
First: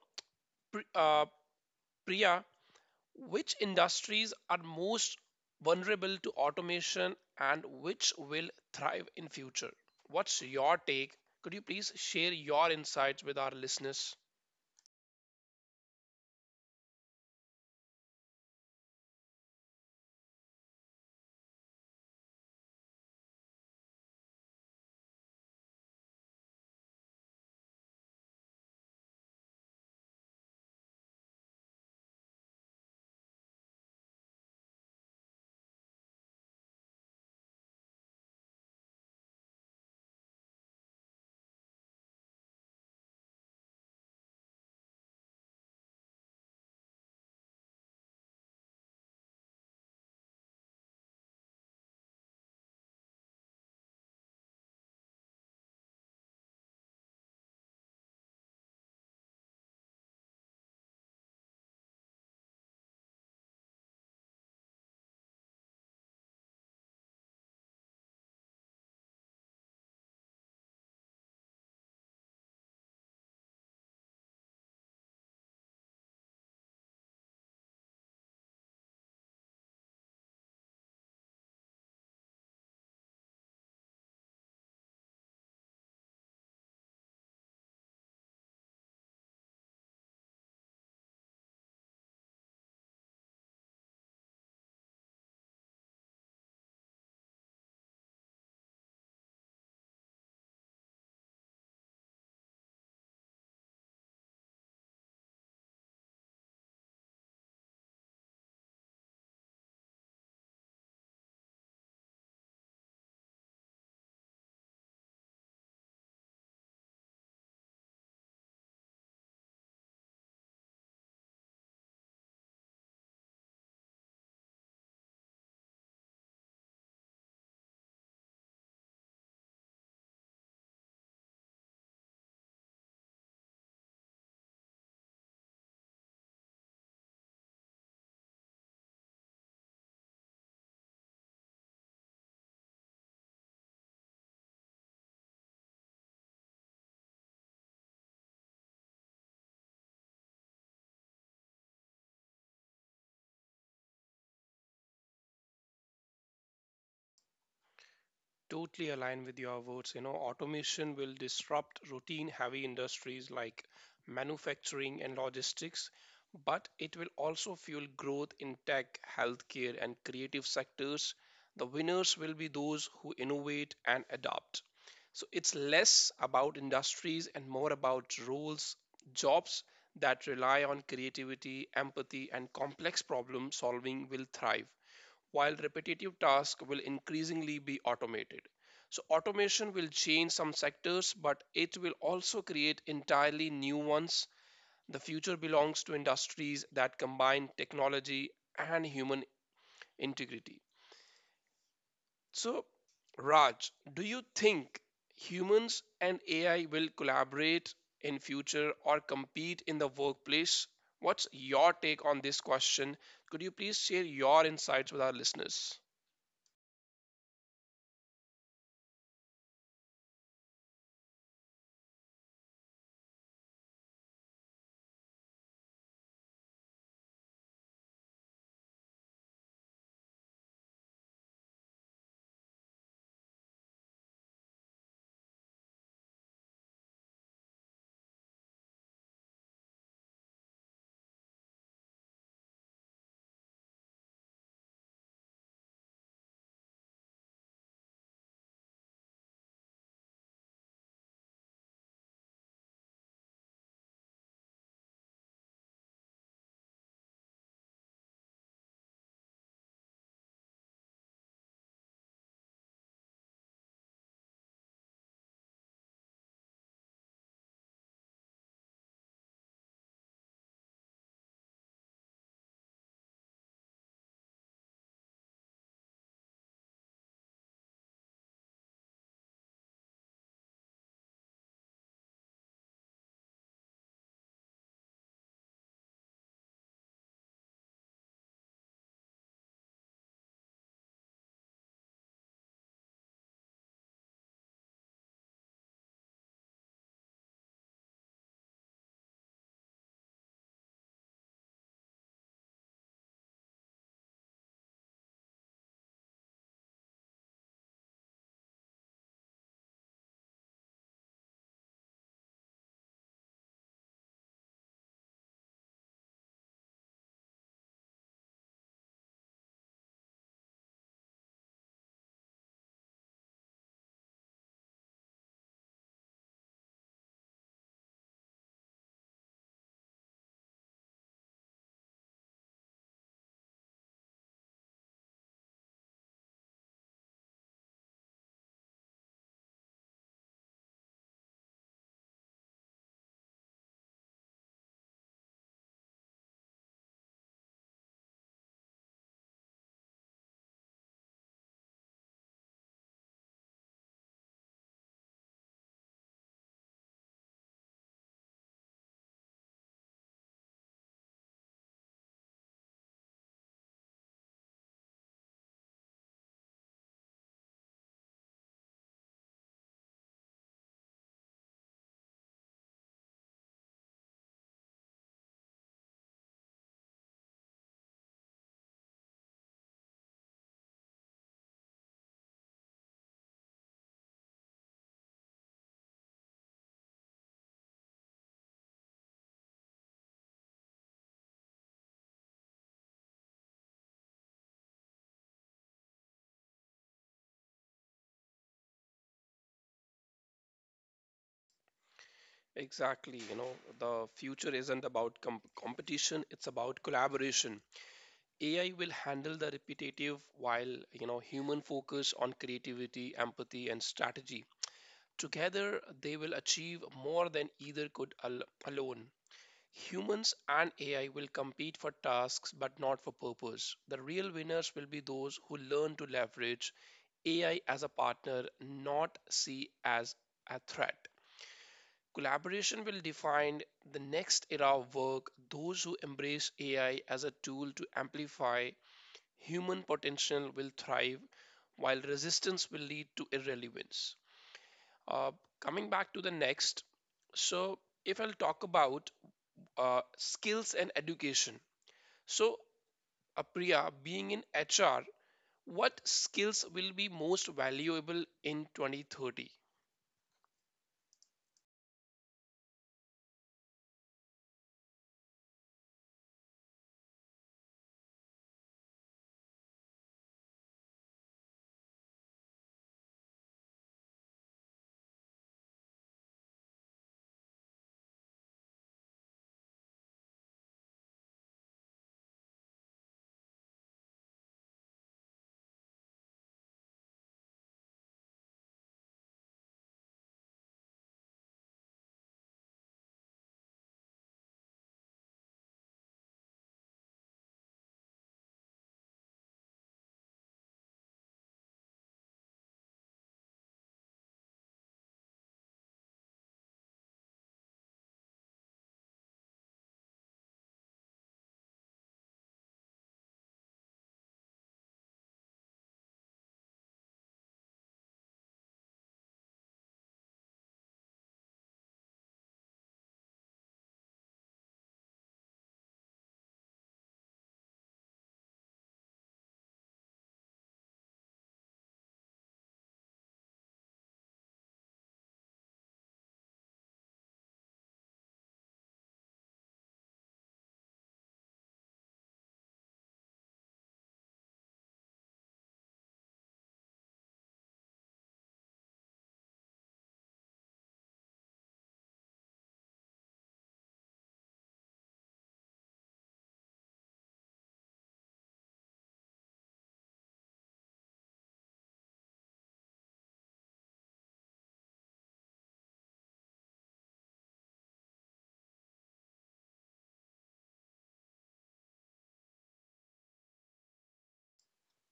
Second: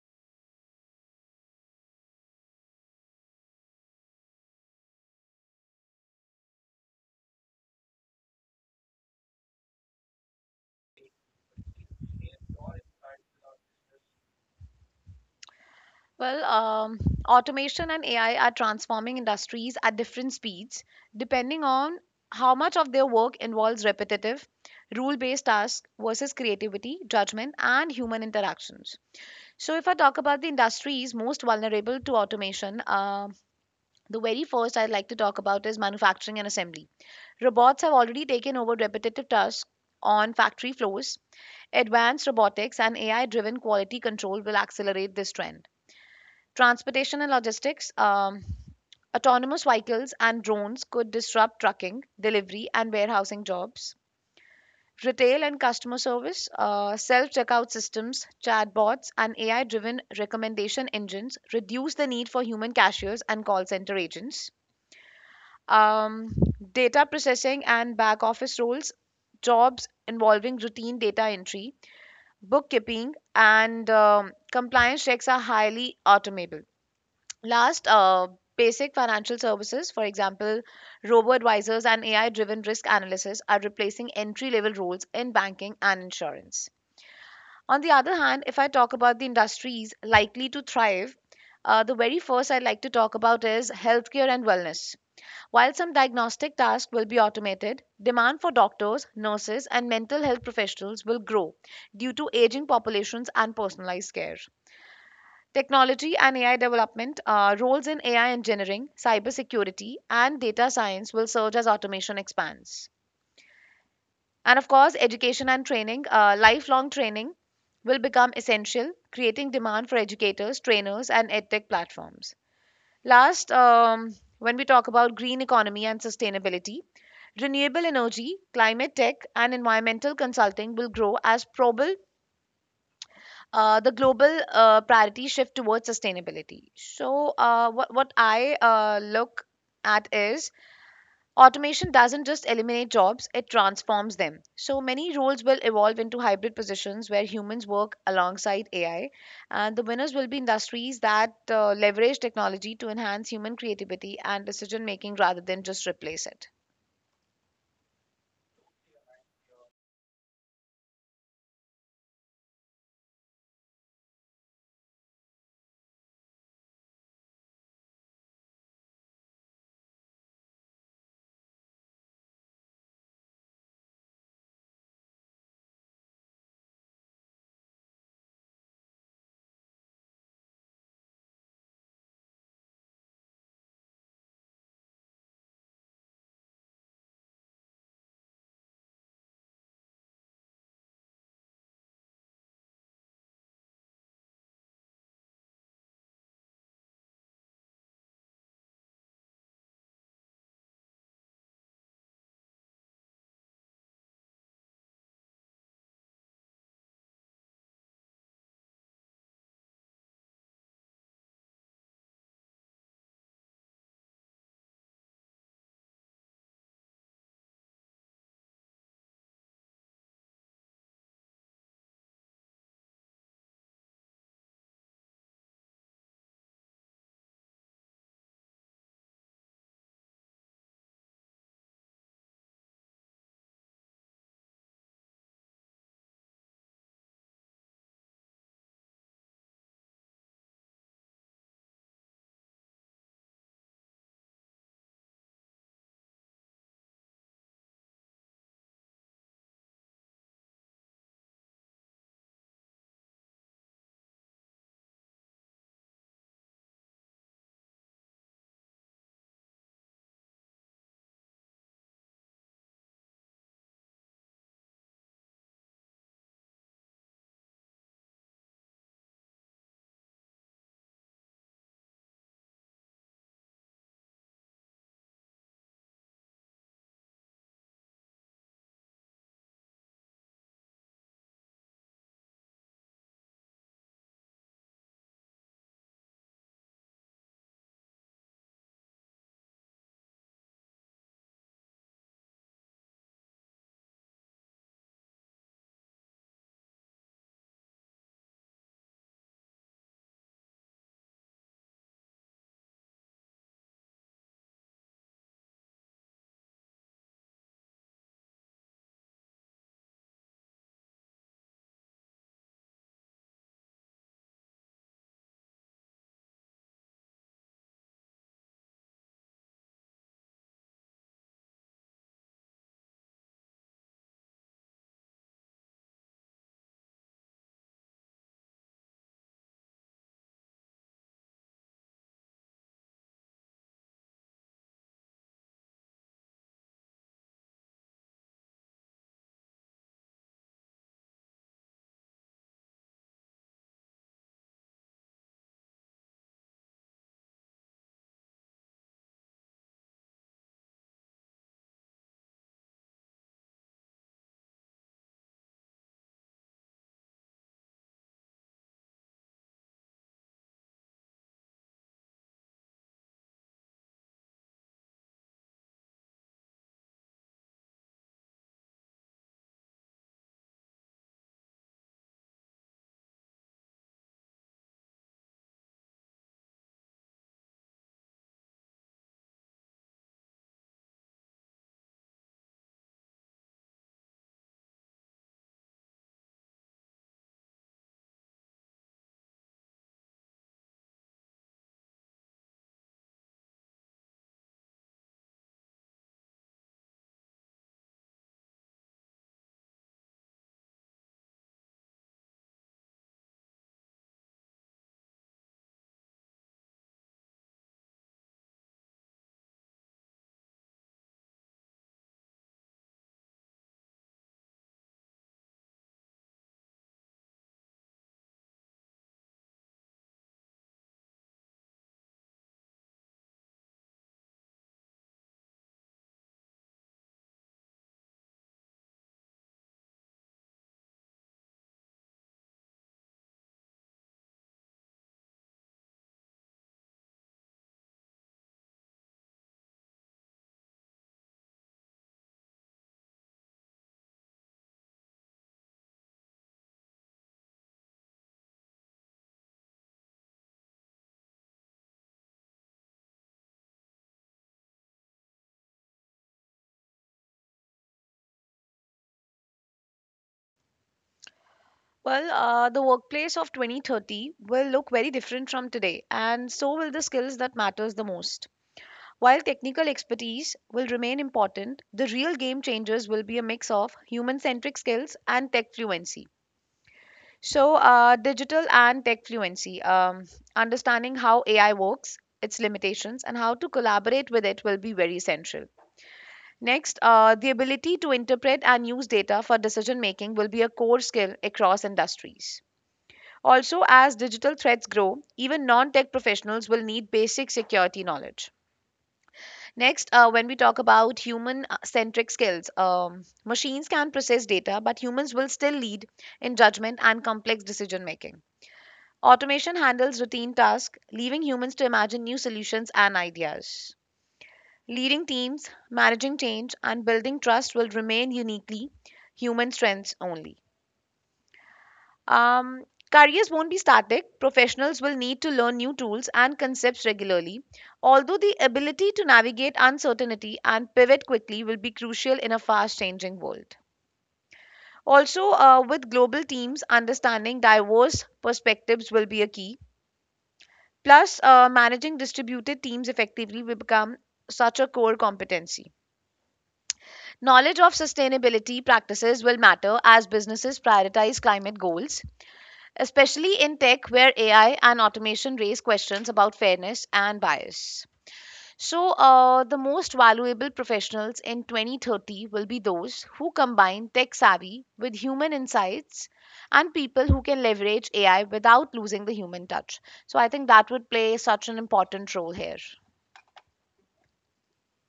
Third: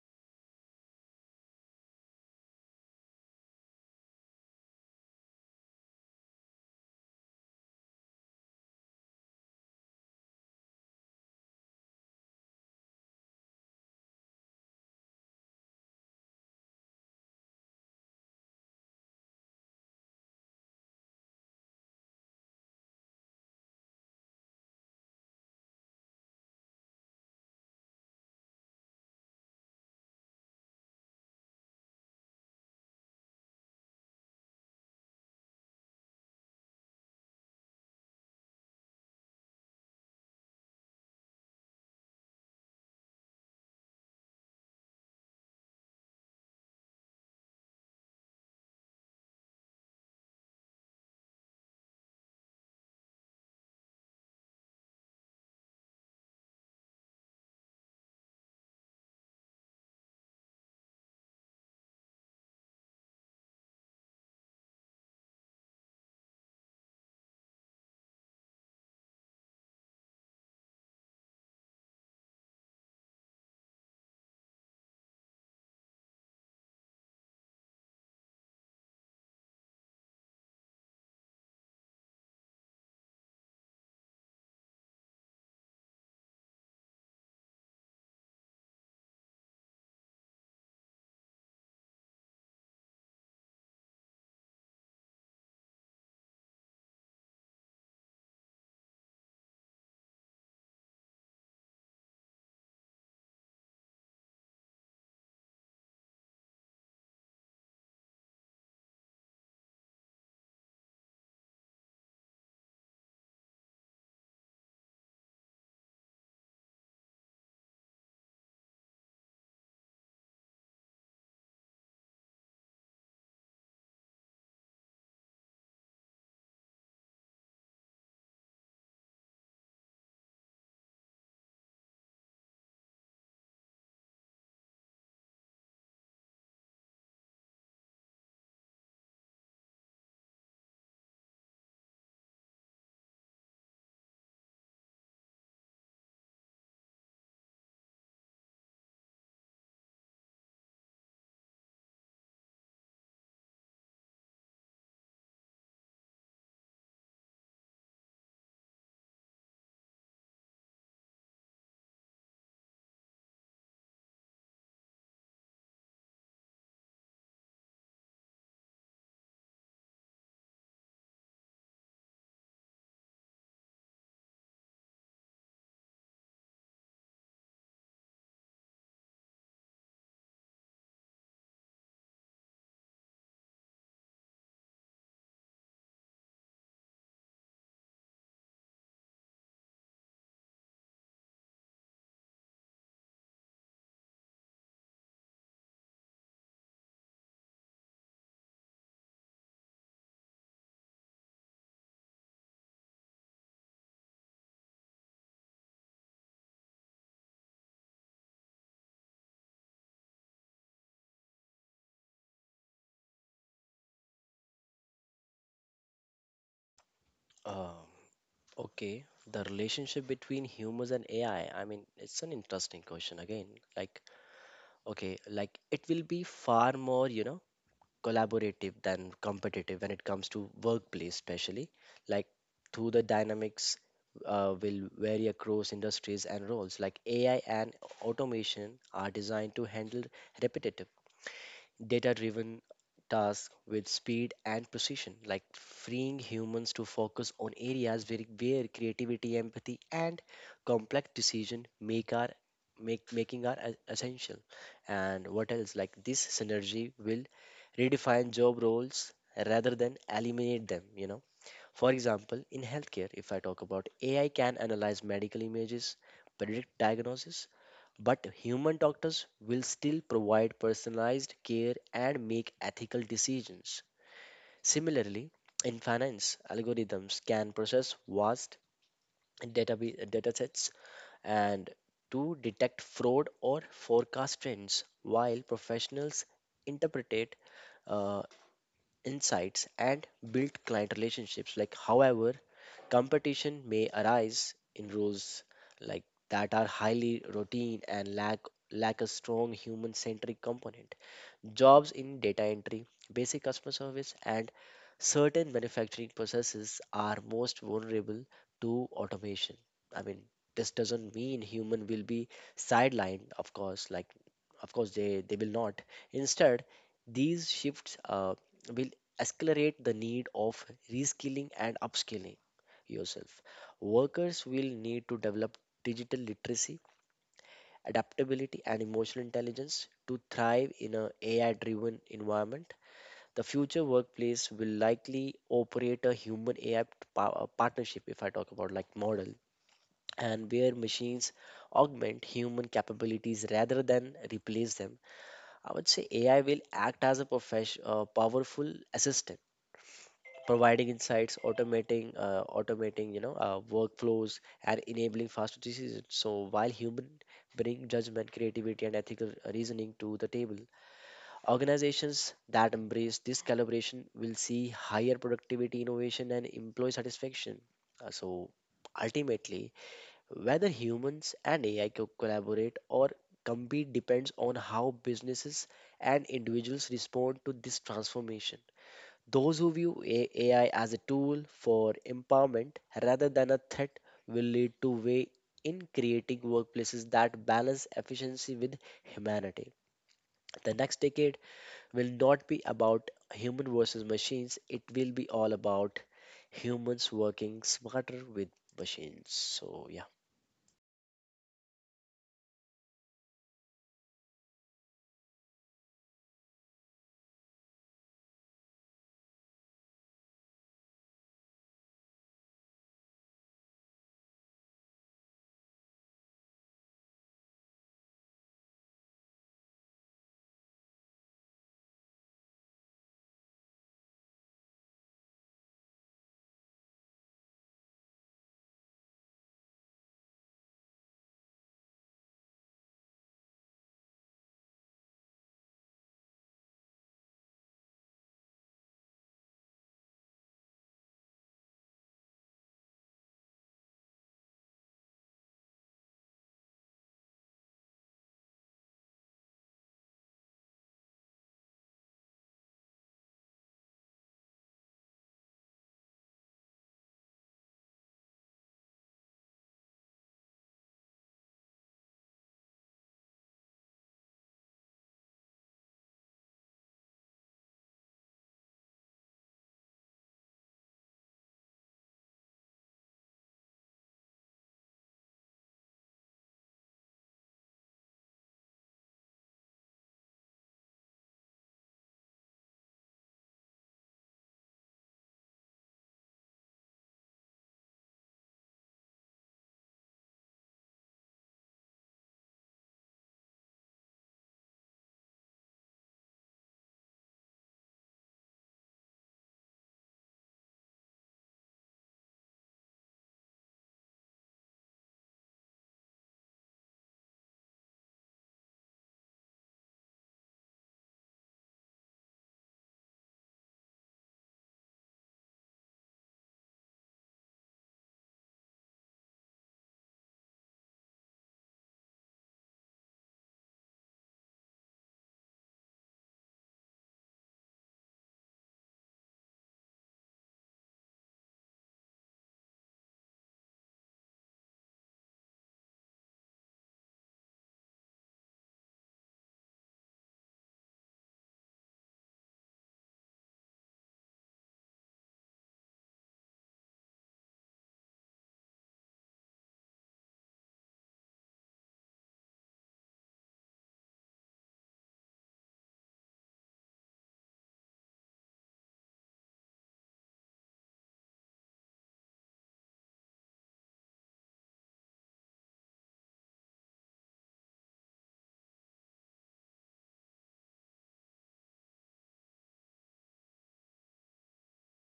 S1: Pri- uh, Priya, which industries are most vulnerable to automation and which will thrive in future? What's your take? Could you please share your insights with our listeners?
S2: Well, automation and AI are transforming industries at different speeds depending on how much of their work involves repetitive, rule based tasks versus creativity, judgment, and human interactions. So, if I talk about the industries most vulnerable to automation, the very first I'd like to talk about is manufacturing and assembly. Robots have already taken over repetitive tasks on factory floors. Advanced robotics and AI driven quality control will accelerate this trend. Transportation and logistics, autonomous vehicles and drones could disrupt trucking, delivery, and warehousing jobs. Retail and customer service, self checkout systems, chatbots, and AI driven recommendation engines reduce the need for human cashiers and call center agents. Um, Data processing and back office roles, jobs involving routine data entry, bookkeeping, and compliance checks are highly automable. Last, basic financial services, for example, robo advisors and AI driven risk analysis, are replacing entry level roles in banking and insurance. On the other hand, if I talk about the industries likely to thrive, the very first I'd like to talk about is healthcare and wellness. While some diagnostic tasks will be automated, demand for doctors, nurses, and mental health professionals will grow due to aging populations and personalized care. Technology and AI development, roles in AI engineering, cybersecurity, and data science will surge as automation expands. And of course, education and training, lifelong training will become essential, creating demand for educators, trainers, and edtech platforms. Last, when we talk about green economy and sustainability, renewable energy, climate tech, and environmental consulting will grow as probable the global priority shift towards sustainability. So, what I look at is automation doesn't just eliminate jobs, it transforms them. So many roles will evolve into hybrid positions where humans work alongside AI, and the winners will be industries that leverage technology to enhance human creativity and decision making rather than just replace it.
S1: Totally align with your words. You know, automation will disrupt routine heavy industries like manufacturing and logistics, but it will also fuel growth in tech, healthcare, and creative sectors. The winners will be those who innovate and adapt. So it's less about industries and more about roles, jobs that rely on creativity, empathy, and complex problem solving will thrive while repetitive tasks will increasingly be automated. So, automation will change some sectors, but it will also create entirely new ones. The future belongs to industries that combine technology and human integrity. So, Raj, do you think humans and AI will collaborate in future or compete in the workplace? What's your take on this question? Could you please share your insights with our listeners?
S3: Um, okay, the relationship between humans and AI. I mean, it's an interesting question again. Like, okay, like it will be far more, you know, collaborative than competitive when it comes to workplace especially like through the dynamics will vary across industries and roles like ai and automation are designed to handle repetitive data driven tasks with speed and precision, like freeing humans to focus on areas where creativity, empathy, and complex decision make our make making are e- essential and what else like this synergy will redefine job roles rather than eliminate them you know for example in healthcare if I talk about ai can analyze medical images predict diagnosis but human doctors will still provide personalized care and make ethical decisions. Similarly, in finance, algorithms can process vast database datasets and to detect fraud or forecast trends, while professionals interpret uh, insights and build client relationships. Like, however, Competition may arise in roles like that are highly routine and lack lack a strong human-centric component. Jobs in data entry, basic customer service, and certain manufacturing processes are most vulnerable to automation. I mean, this doesn't mean human will be sidelined, of course, like of course they will not. Instead, these shifts will accelerate the need of reskilling and upskilling yourself. Workers will need to develop digital literacy adaptability, and emotional intelligence to thrive in an AI driven environment. The future workplace will likely operate a human AI pa- partnership, if I talk about like model, and where machines augment human capabilities rather than replace them. I would say AI will act as a profes- powerful assistant providing insights, automating, automating, you know, workflows, and enabling faster decisions. So while human bring judgment, creativity, and ethical reasoning to the table, organizations that embrace this collaboration will see higher productivity, innovation, and employee satisfaction. So ultimately, whether humans and AI co- collaborate or compete depends on how businesses and individuals respond to this transformation. Those who view A- AI as a tool for empowerment rather than a threat will lead to way in creating workplaces that balance efficiency with humanity. The next decade will not be about human versus machines, it will be all about humans working smarter with machines. So yeah.
S1: Exactly, you know, the future isn't about competition, it's about collaboration. AI will handle the repetitive while, you know, human focus on creativity, empathy, and strategy. Together, they will achieve more than either could alone. Humans and AI will compete for tasks but not for purpose. The real winners will be those who learn to leverage AI as a partner, not see as a threat. Collaboration will define the next era of work. Those who embrace AI as a tool to amplify human potential will thrive, while resistance will lead to irrelevance. Uh, Coming back to the next, so if I'll talk about skills and education. So, Apriya, being in HR, what skills will be most valuable in 2030?
S2: Well, the workplace of 2030 will look very different from today, and so will the skills that matters the most. While technical expertise will remain important, the real game changers will be a mix of human-centric skills and tech fluency. So, digital and tech fluency, understanding how AI works, its limitations, and how to collaborate with it will be very essential. Next, the ability to interpret and use data for decision making will be a core skill across industries. Also, as digital threats grow, even non tech professionals will need basic security knowledge. Next, when we talk about human centric skills, machines can process data, but humans will still lead in judgment and complex decision making. Automation handles routine tasks, leaving humans to imagine new solutions and ideas. Leading teams, managing change, and building trust will remain uniquely human strengths only. Um, Careers won't be static. Professionals will need to learn new tools and concepts regularly. Although the ability to navigate uncertainty and pivot quickly will be crucial in a fast changing world. Also, with global teams, understanding diverse perspectives will be a key. Plus, managing distributed teams effectively will become such a core competency. Knowledge of sustainability practices will matter as businesses prioritize climate goals, especially in tech where AI and automation raise questions about fairness and bias. So, the most valuable professionals in 2030 will be those who combine tech savvy with human insights and people who can leverage AI without losing the human touch. So, I think that would play such an important role here.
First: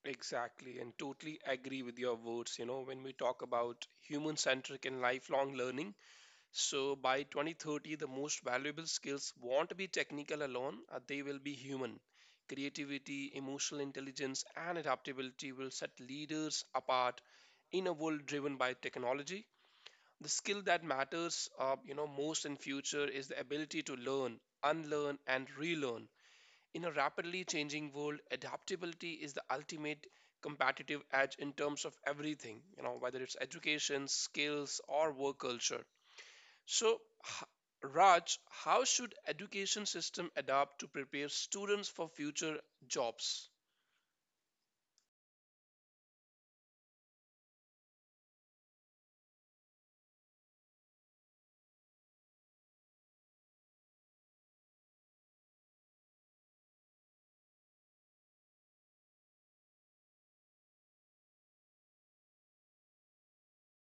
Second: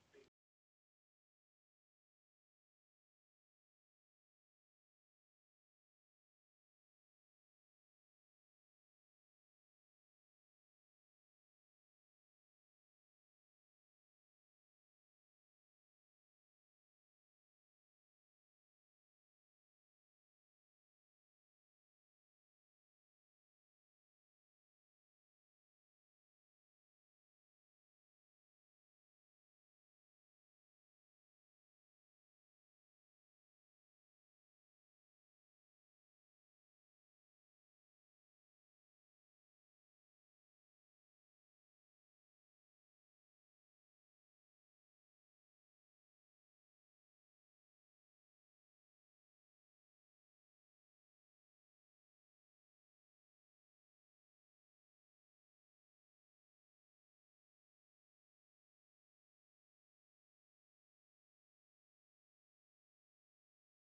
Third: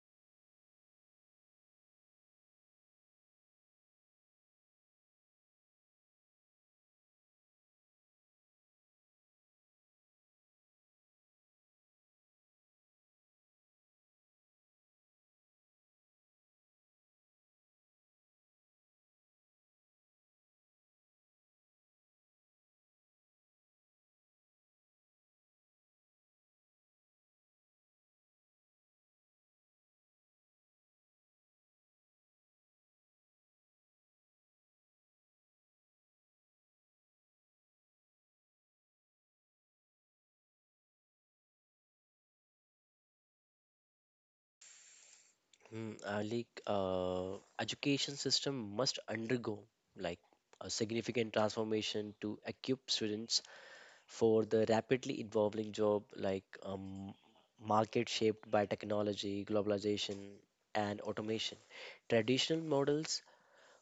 S1: Exactly, and totally agree with your words. You know, when we talk about human centric and lifelong learning, so by 2030, the most valuable skills won't be technical alone, they will be human. Creativity, emotional intelligence, and adaptability will set leaders apart in a world driven by technology. The skill that matters, you know, most in future is the ability to learn, unlearn, and relearn in a rapidly changing world, adaptability is the ultimate competitive edge in terms of everything, you know, whether it's education, skills, or work culture. So, Raj, how should education system adapt to prepare students for future jobs?
S3: Hmm, Education system must undergo like a significant transformation to equip students for the rapidly evolving job like market shaped by technology, globalization, and automation. Traditional models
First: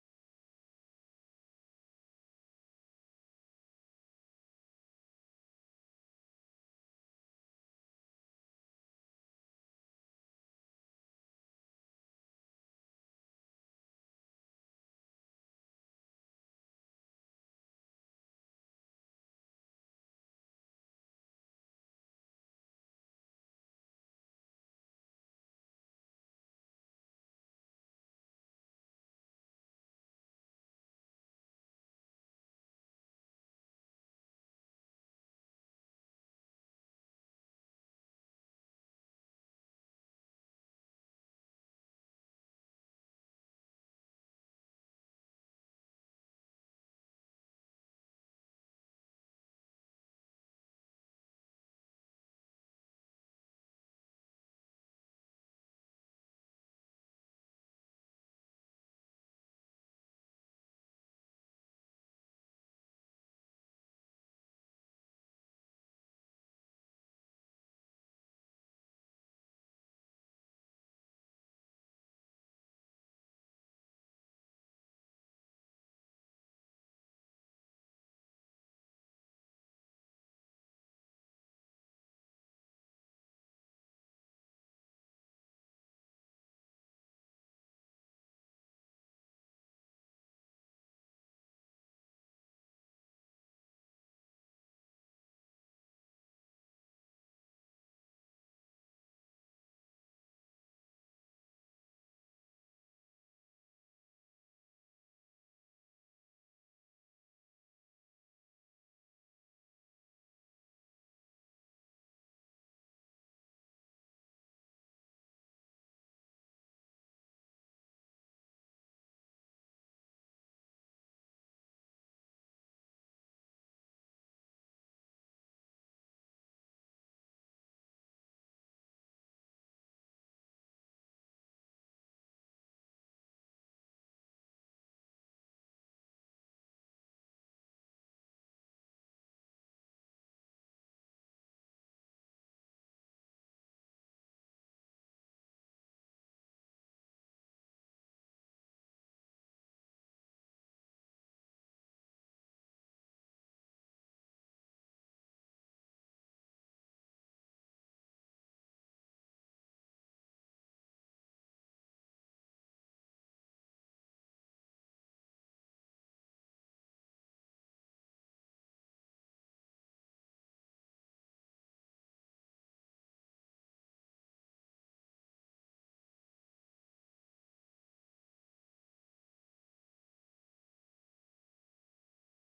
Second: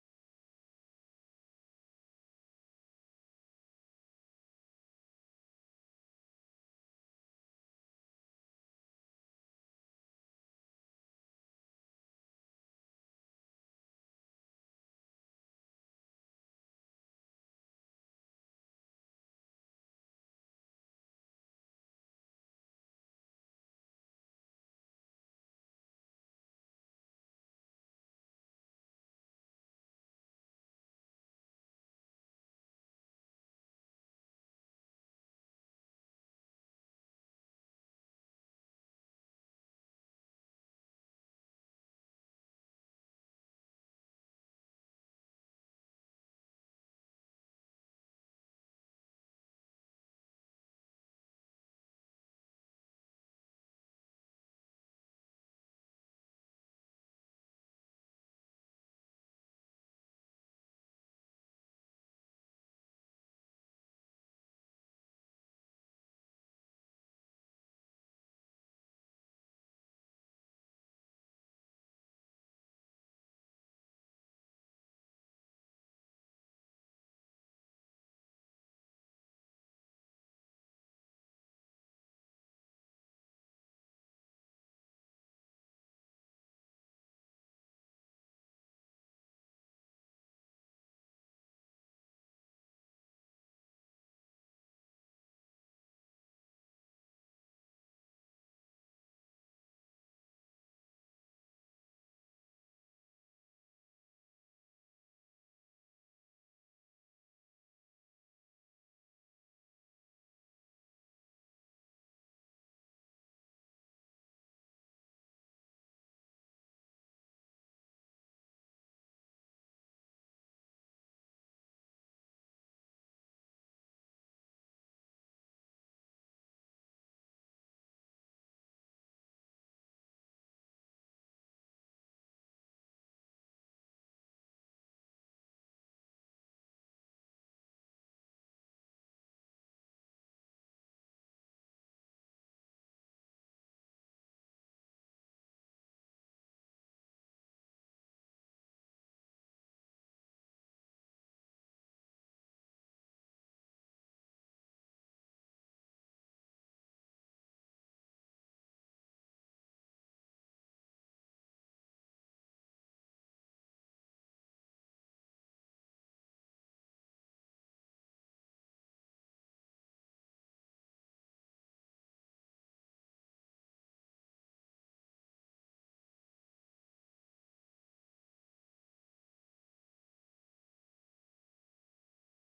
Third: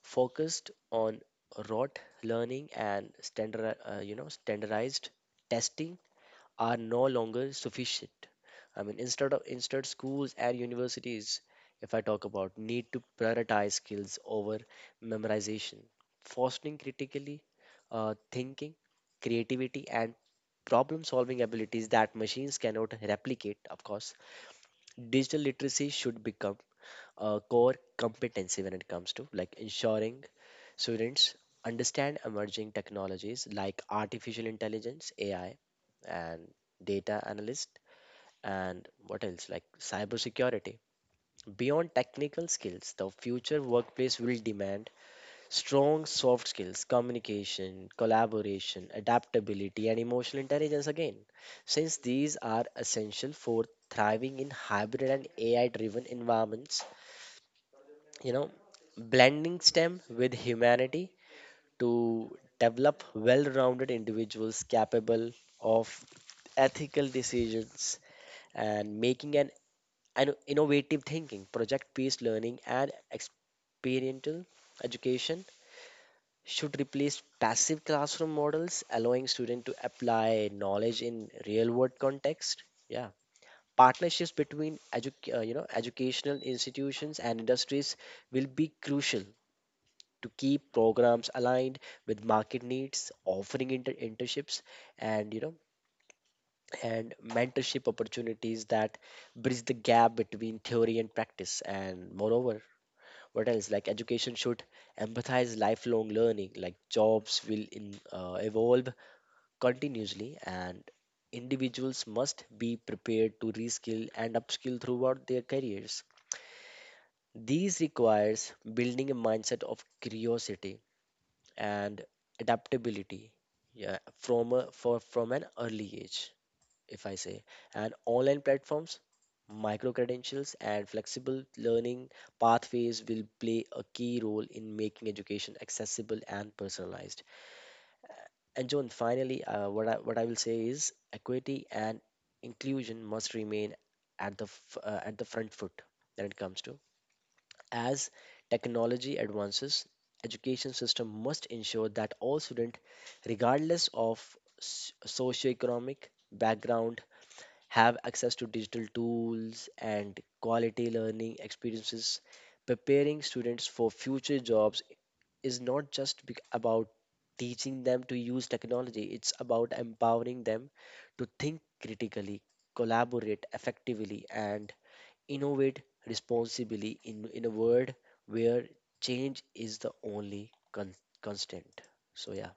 S3: focused on rote learning and you know, standardized testing are no longer sufficient. I mean, instead schools and universities, if I talk about, need to prioritize skills over memorization, fostering critically thinking, creativity, and problem solving abilities that machines cannot replicate. Of course, digital literacy should become a core competency when it comes to like ensuring students understand emerging technologies like artificial intelligence, AI, and data analyst, and what else like cybersecurity. Beyond technical skills, the future workplace will demand strong soft skills: communication, collaboration, adaptability, and emotional intelligence again, since these are essential for thriving in hybrid and AI driven environments. You know, blending STEM with humanity to develop well rounded individuals capable of ethical decisions and making an innovative thinking. Project based learning and experiential education should replace passive classroom models, allowing students to apply knowledge in real world context. Yeah. Partnerships between educational institutions and industries will be crucial to keep programs aligned with market needs, offering internships and you know and mentorship opportunities that bridge the gap between theory and practice. And moreover, what else? Like, education should empathize lifelong learning. Like, jobs will evolve continuously, and individuals must be prepared to reskill and upskill throughout their careers. These requires building a mindset of curiosity and adaptability, yeah, from a, for from an early age if I say. And online platforms, micro credentials, and flexible learning pathways will play a key role in making education accessible and personalized. And John, finally, what I will say is equity and inclusion must remain at the at the front foot when it comes to, as technology advances, education system must ensure that all students, regardless of socioeconomic background, have access to digital tools and quality learning experiences. Preparing students for future jobs is not just about teaching them to use technology. It's about empowering them to think critically, collaborate effectively, and innovate responsibly in a world where change is the only constant. So, yeah,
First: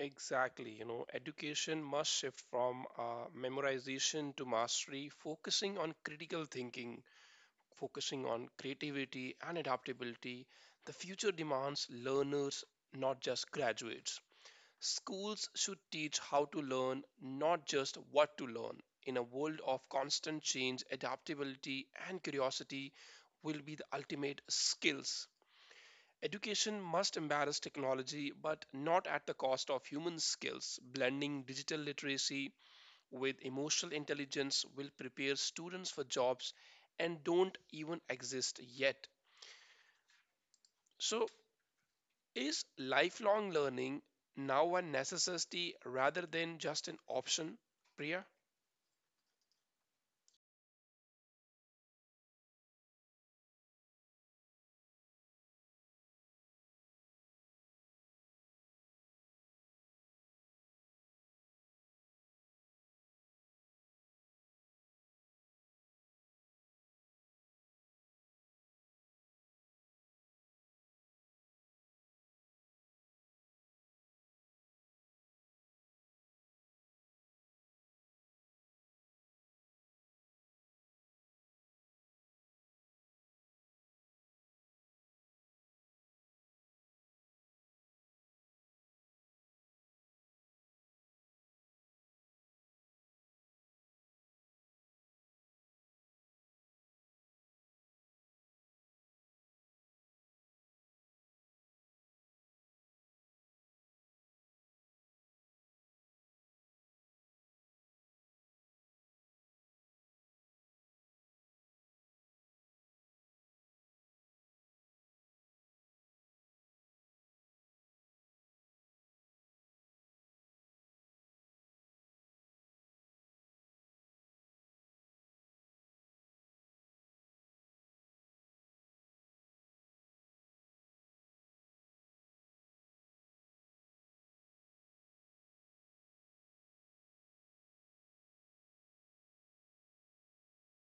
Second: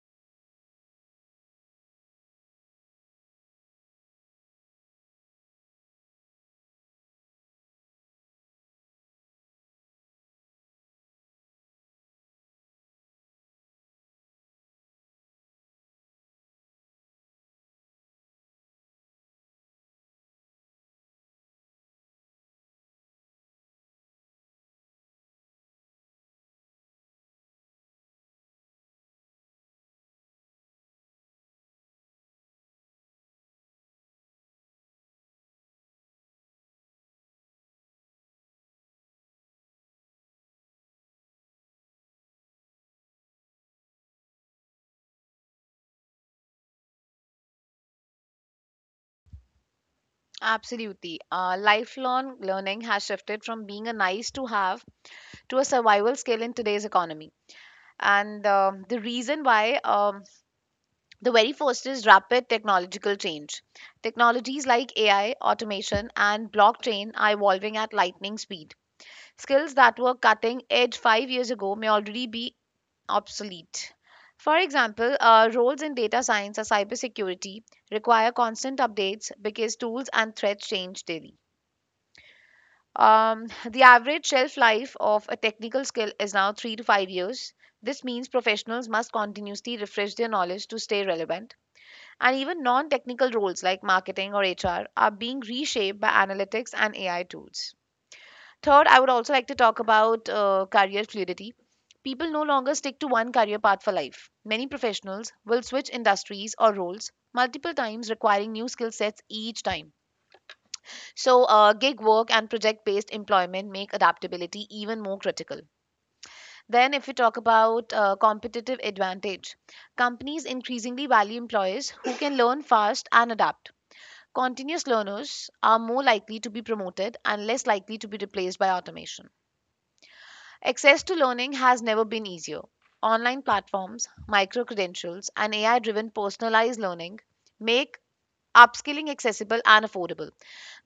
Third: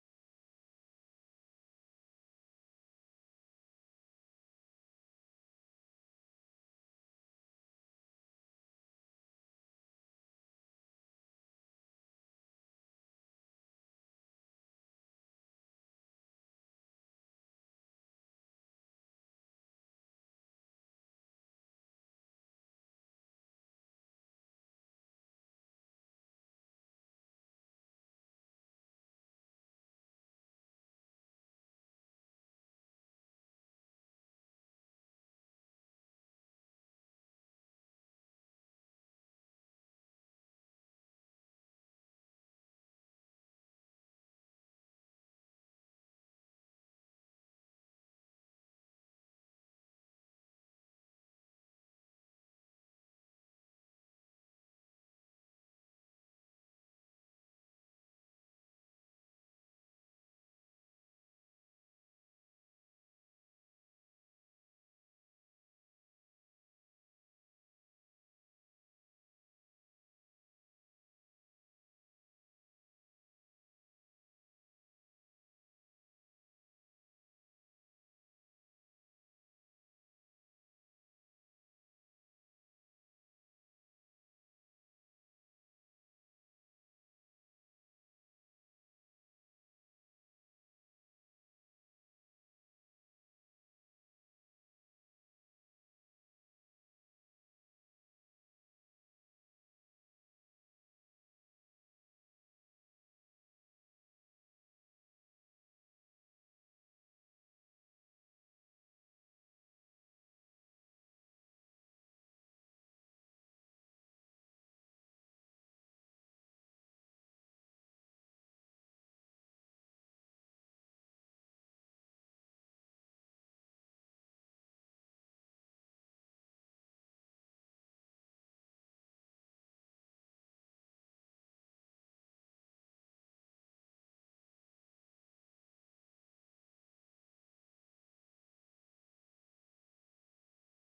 S1: Exactly, you know, education must shift from memorization to mastery, focusing on critical thinking, focusing on creativity and adaptability, the future demands learners, not just graduates. Schools should teach how to learn, not just what to learn. In a world of constant change, adaptability and curiosity will be the ultimate skills. Education must embrace technology, but not at the cost of human skills. Blending digital literacy with emotional intelligence will prepare students for jobs and don't even exist yet. So, is lifelong learning now a necessity rather than just an option, Priya?
S2: Absolutely. Lifelong learning has shifted from being a nice to have to a survival skill in today's economy. And the reason why, the very first is rapid technological change. Technologies like AI, automation, and blockchain are evolving at lightning speed. Skills that were cutting edge 5 years ago may already be obsolete. For example, roles in data science or cybersecurity require constant updates because tools and threats change daily. The average shelf life of a technical skill is now 3 to 5 years. This means professionals must continuously refresh their knowledge to stay relevant. And even non technical roles like marketing or HR are being reshaped by analytics and AI tools. Third, I would also like to talk about career fluidity. People no longer stick to one career path for life. Many professionals will switch industries or roles multiple times, requiring new skill sets each time. So, gig work and project based employment make adaptability even more critical. Then, if we talk about competitive advantage, companies increasingly value employees who can learn fast and adapt. Continuous learners are more likely to be promoted and less likely to be replaced by automation. Access to learning has never been easier. Online platforms, micro credentials, and AI driven personalized learning make upskilling accessible and affordable.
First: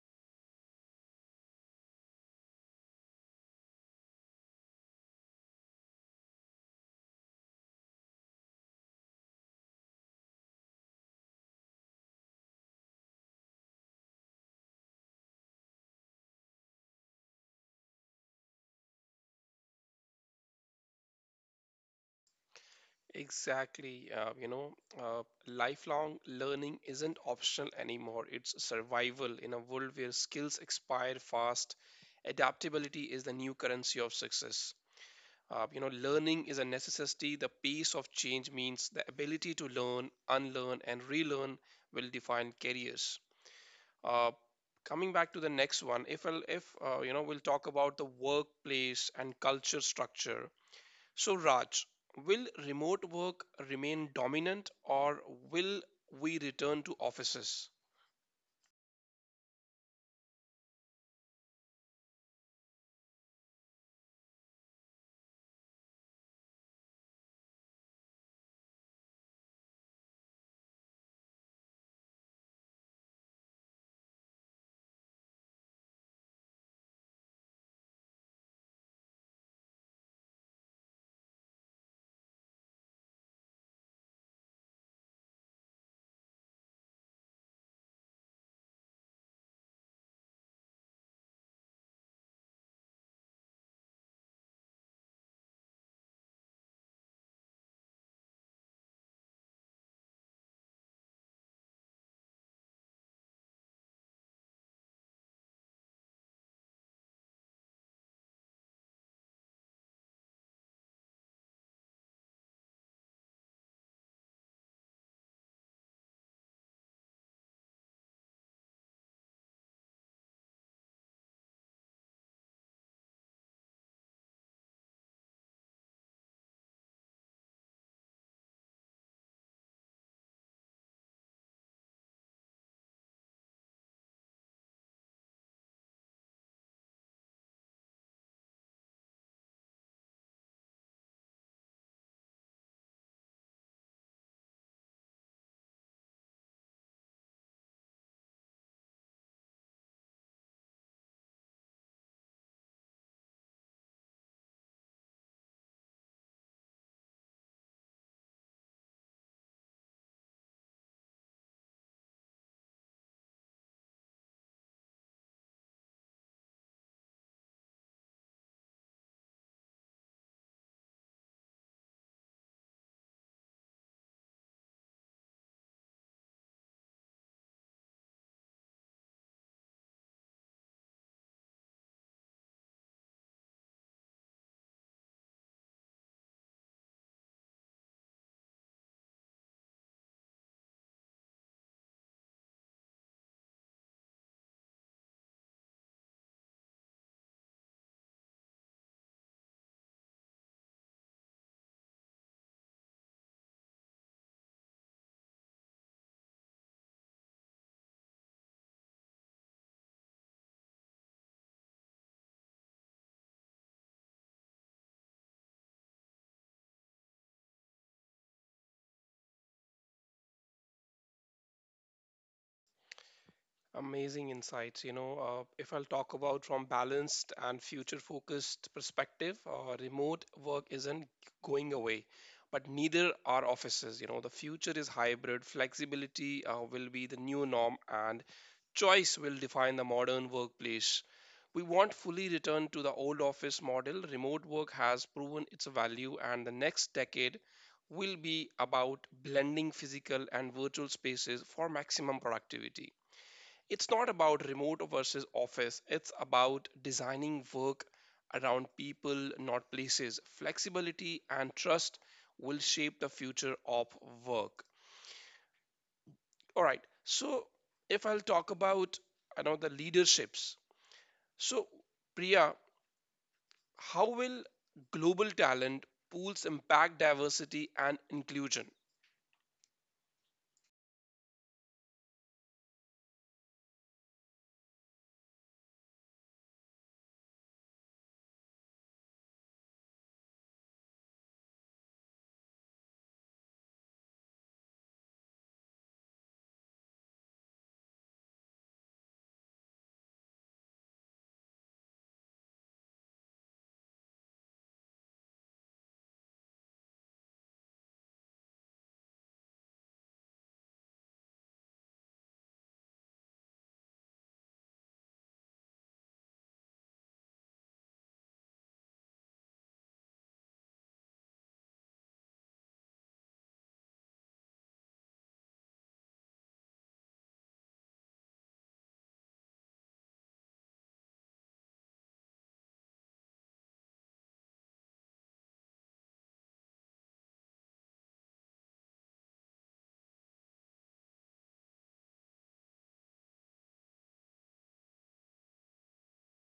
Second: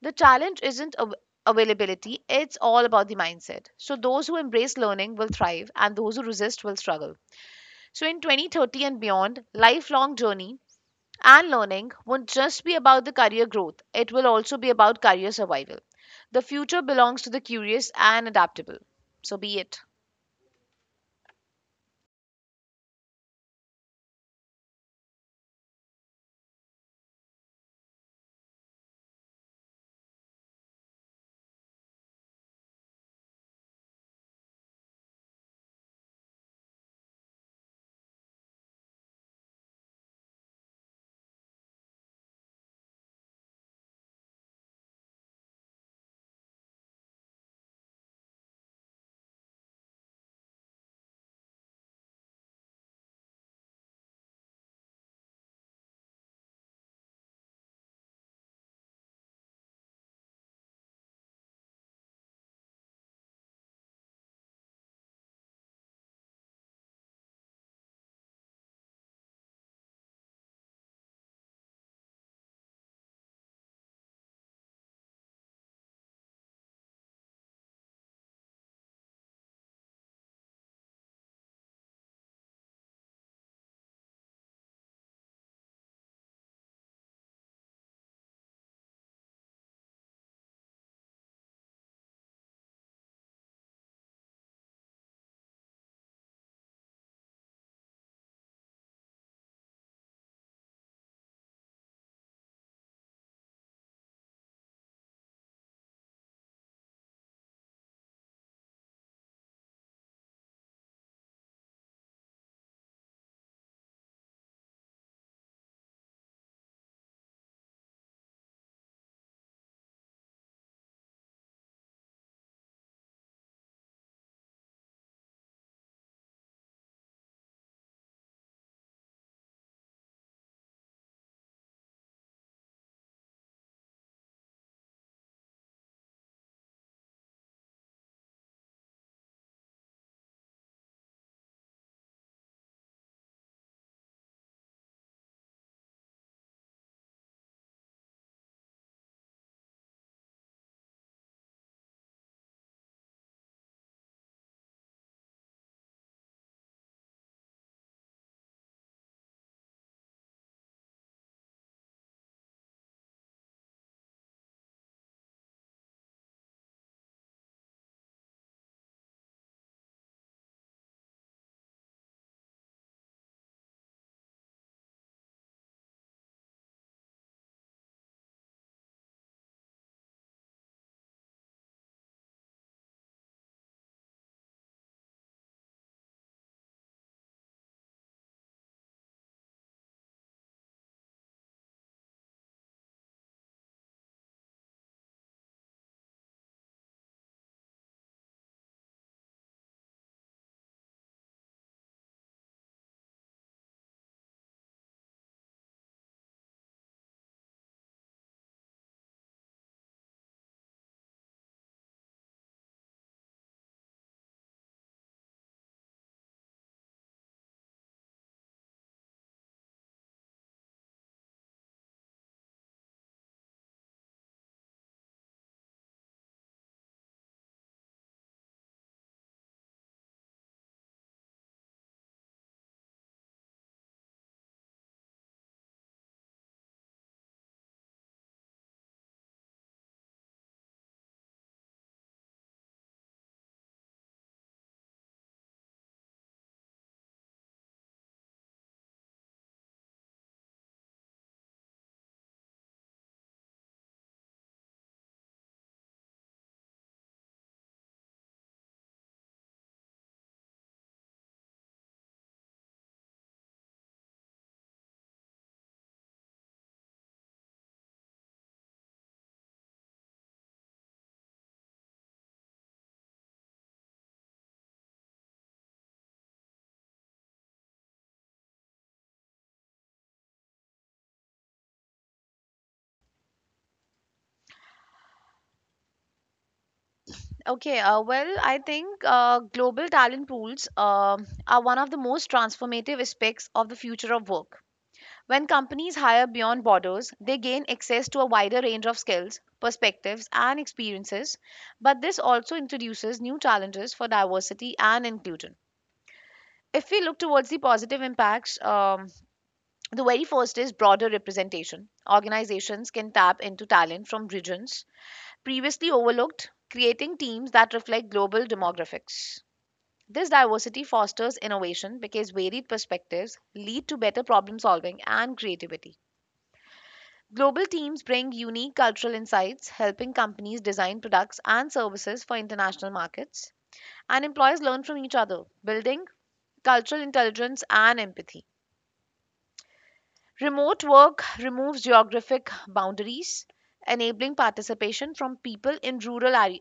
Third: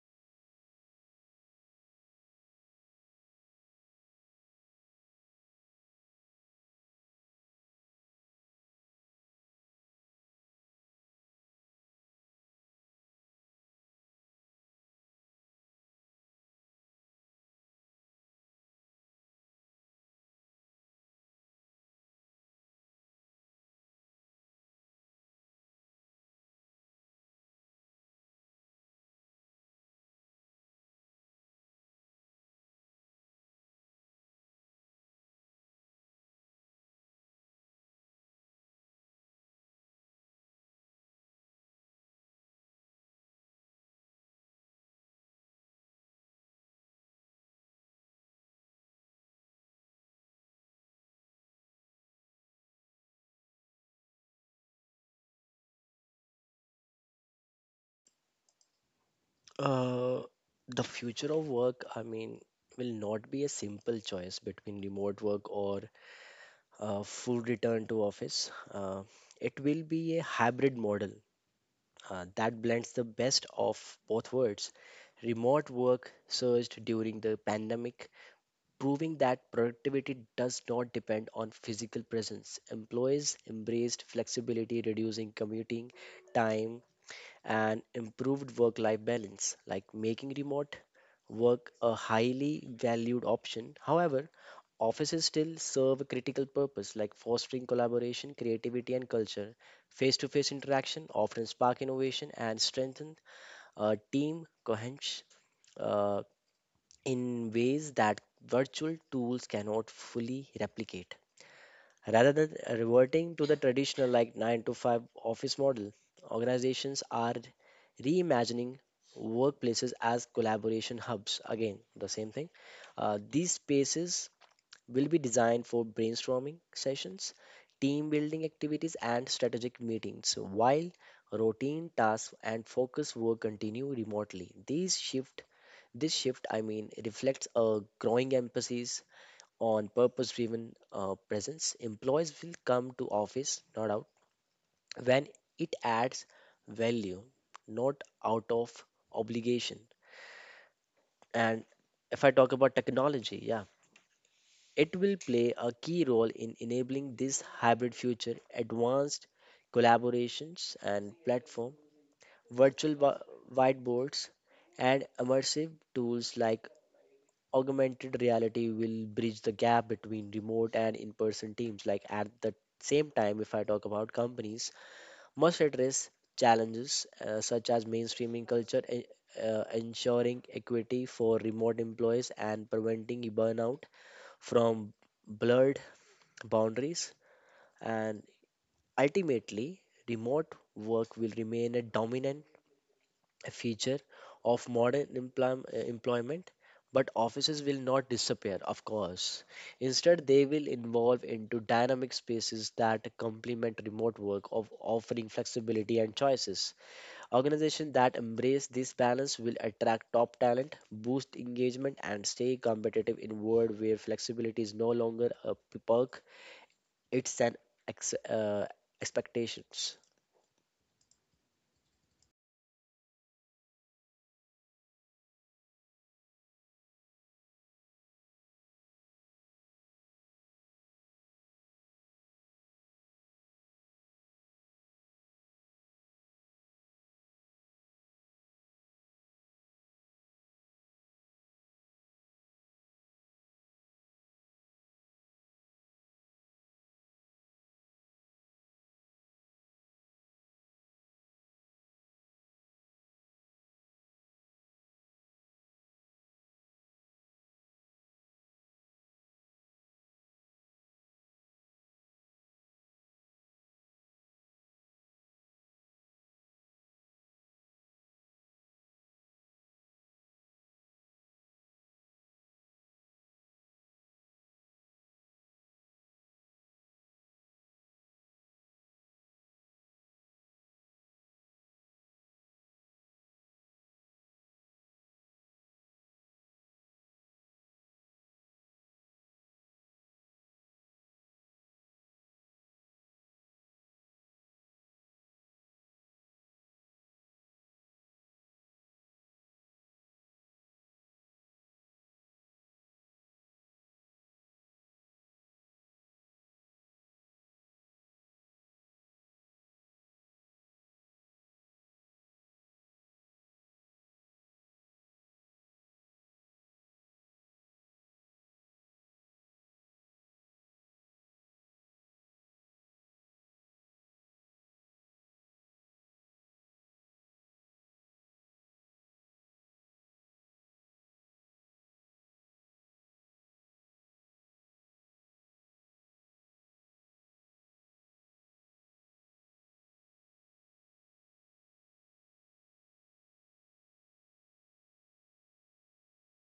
S2: The challenge isn't availability, it's all about the mindset. So, those who embrace learning will thrive, and those who resist will struggle. So, in 2030 and beyond, lifelong journey and learning won't just be about the career growth, it will also be about career survival. The future belongs to the curious and adaptable. So, be it.
S1: Exactly. You know, lifelong learning isn't optional anymore. It's survival in a world where skills expire fast. Adaptability is the new currency of success. You know, learning is a necessity. The pace of change means the ability to learn, unlearn, and relearn will define careers. Uh, Coming back to the next one, if I'll, if you know, we'll talk about the workplace and culture structure. So, Raj, will remote work remain dominant, or will we return to offices?
S3: uh, the future of work, I mean, will not be a simple choice between remote work or full return to office. It will be a hybrid model that blends the best of both worlds. Remote work surged during the pandemic, proving that productivity does not depend on physical presence. Employees embraced flexibility, reducing commuting time, and improved work life balance, like making remote work a highly valued option. However, offices still serve a critical purpose, like fostering collaboration, creativity, and culture. Face to face interaction often spark innovation and strengthen uh, team cohes- uh, in ways that virtual tools cannot fully replicate. Rather than reverting to the traditional like 9 to 5 office model, organizations are reimagining workplaces as collaboration hubs. Again, the same thing. These spaces will be designed for brainstorming sessions, team building activities, and strategic meetings, while routine tasks and focus work continue remotely. These shift this shift, I mean, reflects a growing emphasis on purpose driven presence. Employees will come to office, not out, when it adds value, not out of obligation. And if I talk about technology, yeah, it will play a key role in enabling this hybrid future. Advanced collaborations and platform, virtual whiteboards, and immersive tools like augmented reality will bridge the gap between remote and in-person teams. Like, at the same time, if I talk about companies, must address challenges such as mainstreaming culture, ensuring equity for remote employees, and preventing burnout from blurred boundaries, and ultimately, remote work will remain a dominant feature of modern employment. But offices will not disappear, of course. Instead, they will evolve into dynamic spaces that complement remote work of offering flexibility and choices. Organizations that embrace this balance will attract top talent, boost engagement, and stay competitive in a world where flexibility is no longer a perk, it's an ex- uh, expectations.
S1: Amazing insights. You know, if I'll talk about from balanced and future-focused perspective, remote work isn't going away, but neither are offices. You know, the future is hybrid. Flexibility will be the new norm, and choice will define the modern workplace. We won't fully return to the old office model. Remote work has proven its value, and the next decade will be about blending physical and virtual spaces for maximum productivity. It's not about remote versus office, it's about designing work around people, not places. Flexibility and trust will shape the future of work. All right, so if I'll talk about I know the leaderships. So, Priya, how will global talent pools impact diversity and inclusion?
S2: Okay, well, I think global talent pools are one of the most transformative aspects of the future of work. When companies hire beyond borders, they gain access to a wider range of skills, perspectives, and experiences, but this also introduces new challenges for diversity and inclusion. If we look towards the positive impacts, the very first is broader representation. Organizations can tap into talent from regions previously overlooked, creating teams that reflect global demographics. This diversity fosters innovation because varied perspectives lead to better problem solving and creativity. Global teams bring unique cultural insights, helping companies design products and services for international markets. And employees learn from each other, building cultural intelligence and empathy. Remote work removes geographic boundaries, enabling participation from people in rural areas,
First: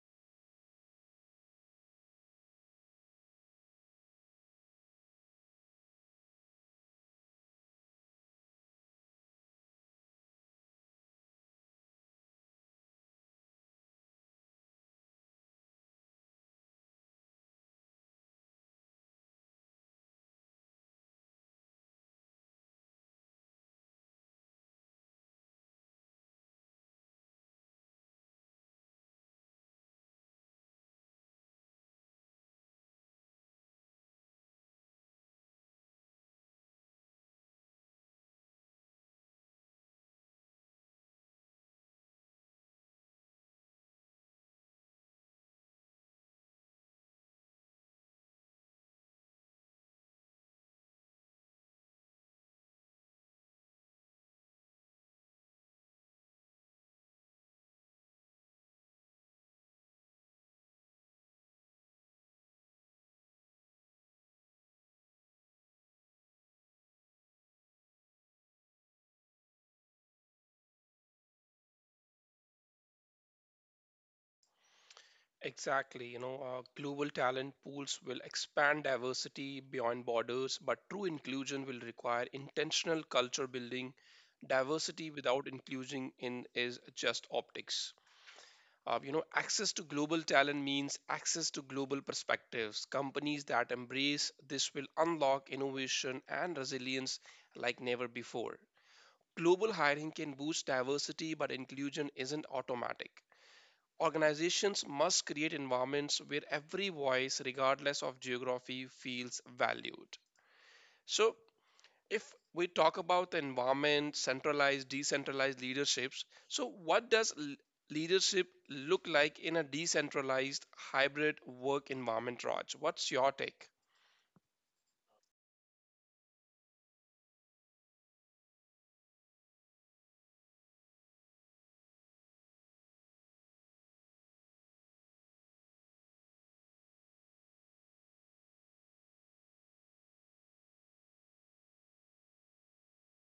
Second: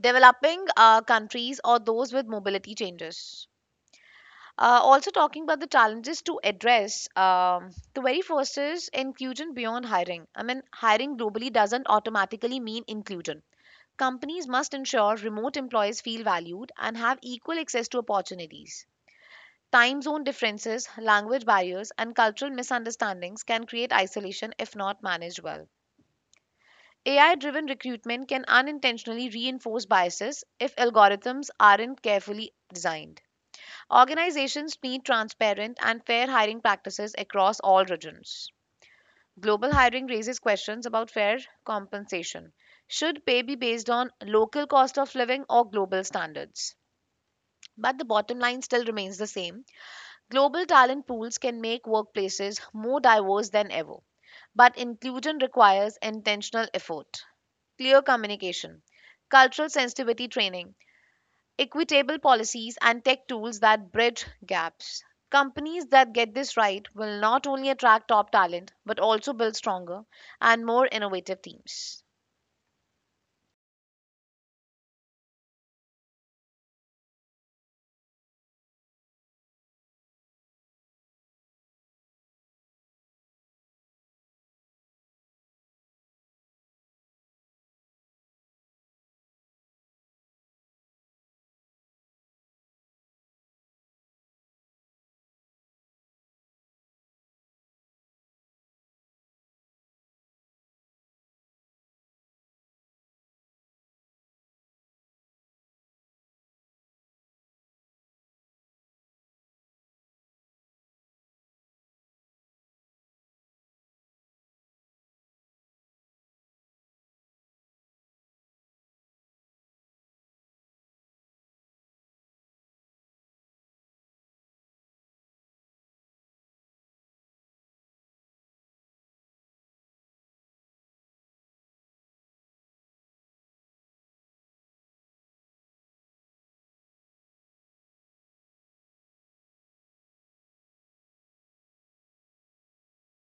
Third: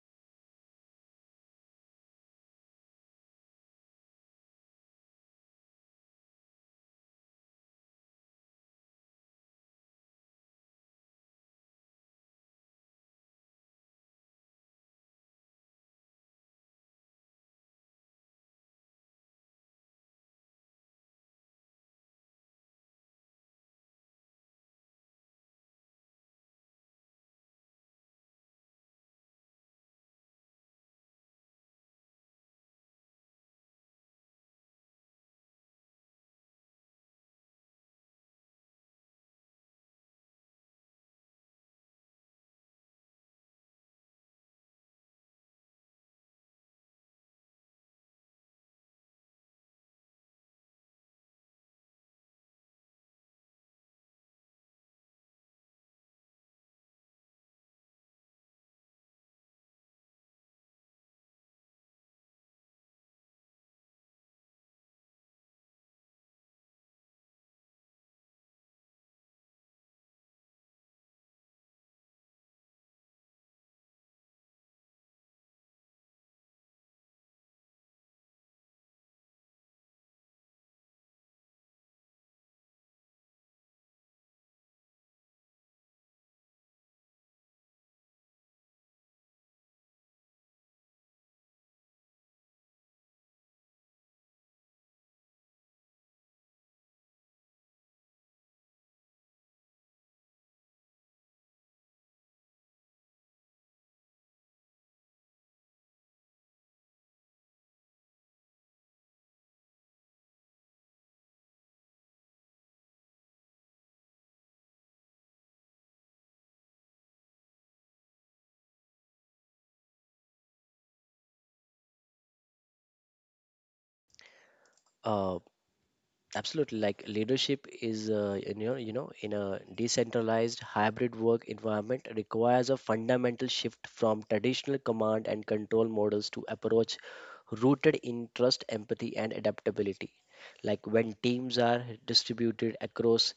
S2: developing countries, or those with mobility changes. Also, talking about the challenges to address, the very first is inclusion beyond hiring. I mean, hiring globally doesn't automatically mean inclusion. Companies must ensure remote employees feel valued and have equal access to opportunities. Time zone differences, language barriers, and cultural misunderstandings can create isolation if not managed well. AI driven recruitment can unintentionally reinforce biases if algorithms aren't carefully designed. Organizations need transparent and fair hiring practices across all regions. Global hiring raises questions about fair compensation. Should pay be based on local cost of living or global standards? But the bottom line still remains the same. Global talent pools can make workplaces more diverse than ever. But inclusion requires intentional effort, clear communication, cultural sensitivity training, equitable policies and tech tools that bridge gaps. Companies that get this right will not only attract top talent but also build stronger and more innovative teams.
S1: Exactly. You know, global talent pools will expand diversity beyond borders, but true inclusion will require intentional culture building. Diversity without inclusion in is just optics. You know, access to global talent means access to global perspectives. Companies that embrace this will unlock innovation and resilience like never before. Global hiring can boost diversity, but inclusion isn't automatic. Organizations must create environments where every voice, regardless of geography, feels valued. So, if we talk about the environment, centralized, decentralized leaderships, so what does leadership look like in a decentralized hybrid work environment, Raj? What's your take?
S3: Uh, absolutely, like, leadership is in your, you know in a decentralized hybrid work environment requires a fundamental shift from traditional command and control models to approach rooted in trust, empathy, and adaptability. Like, when teams are distributed across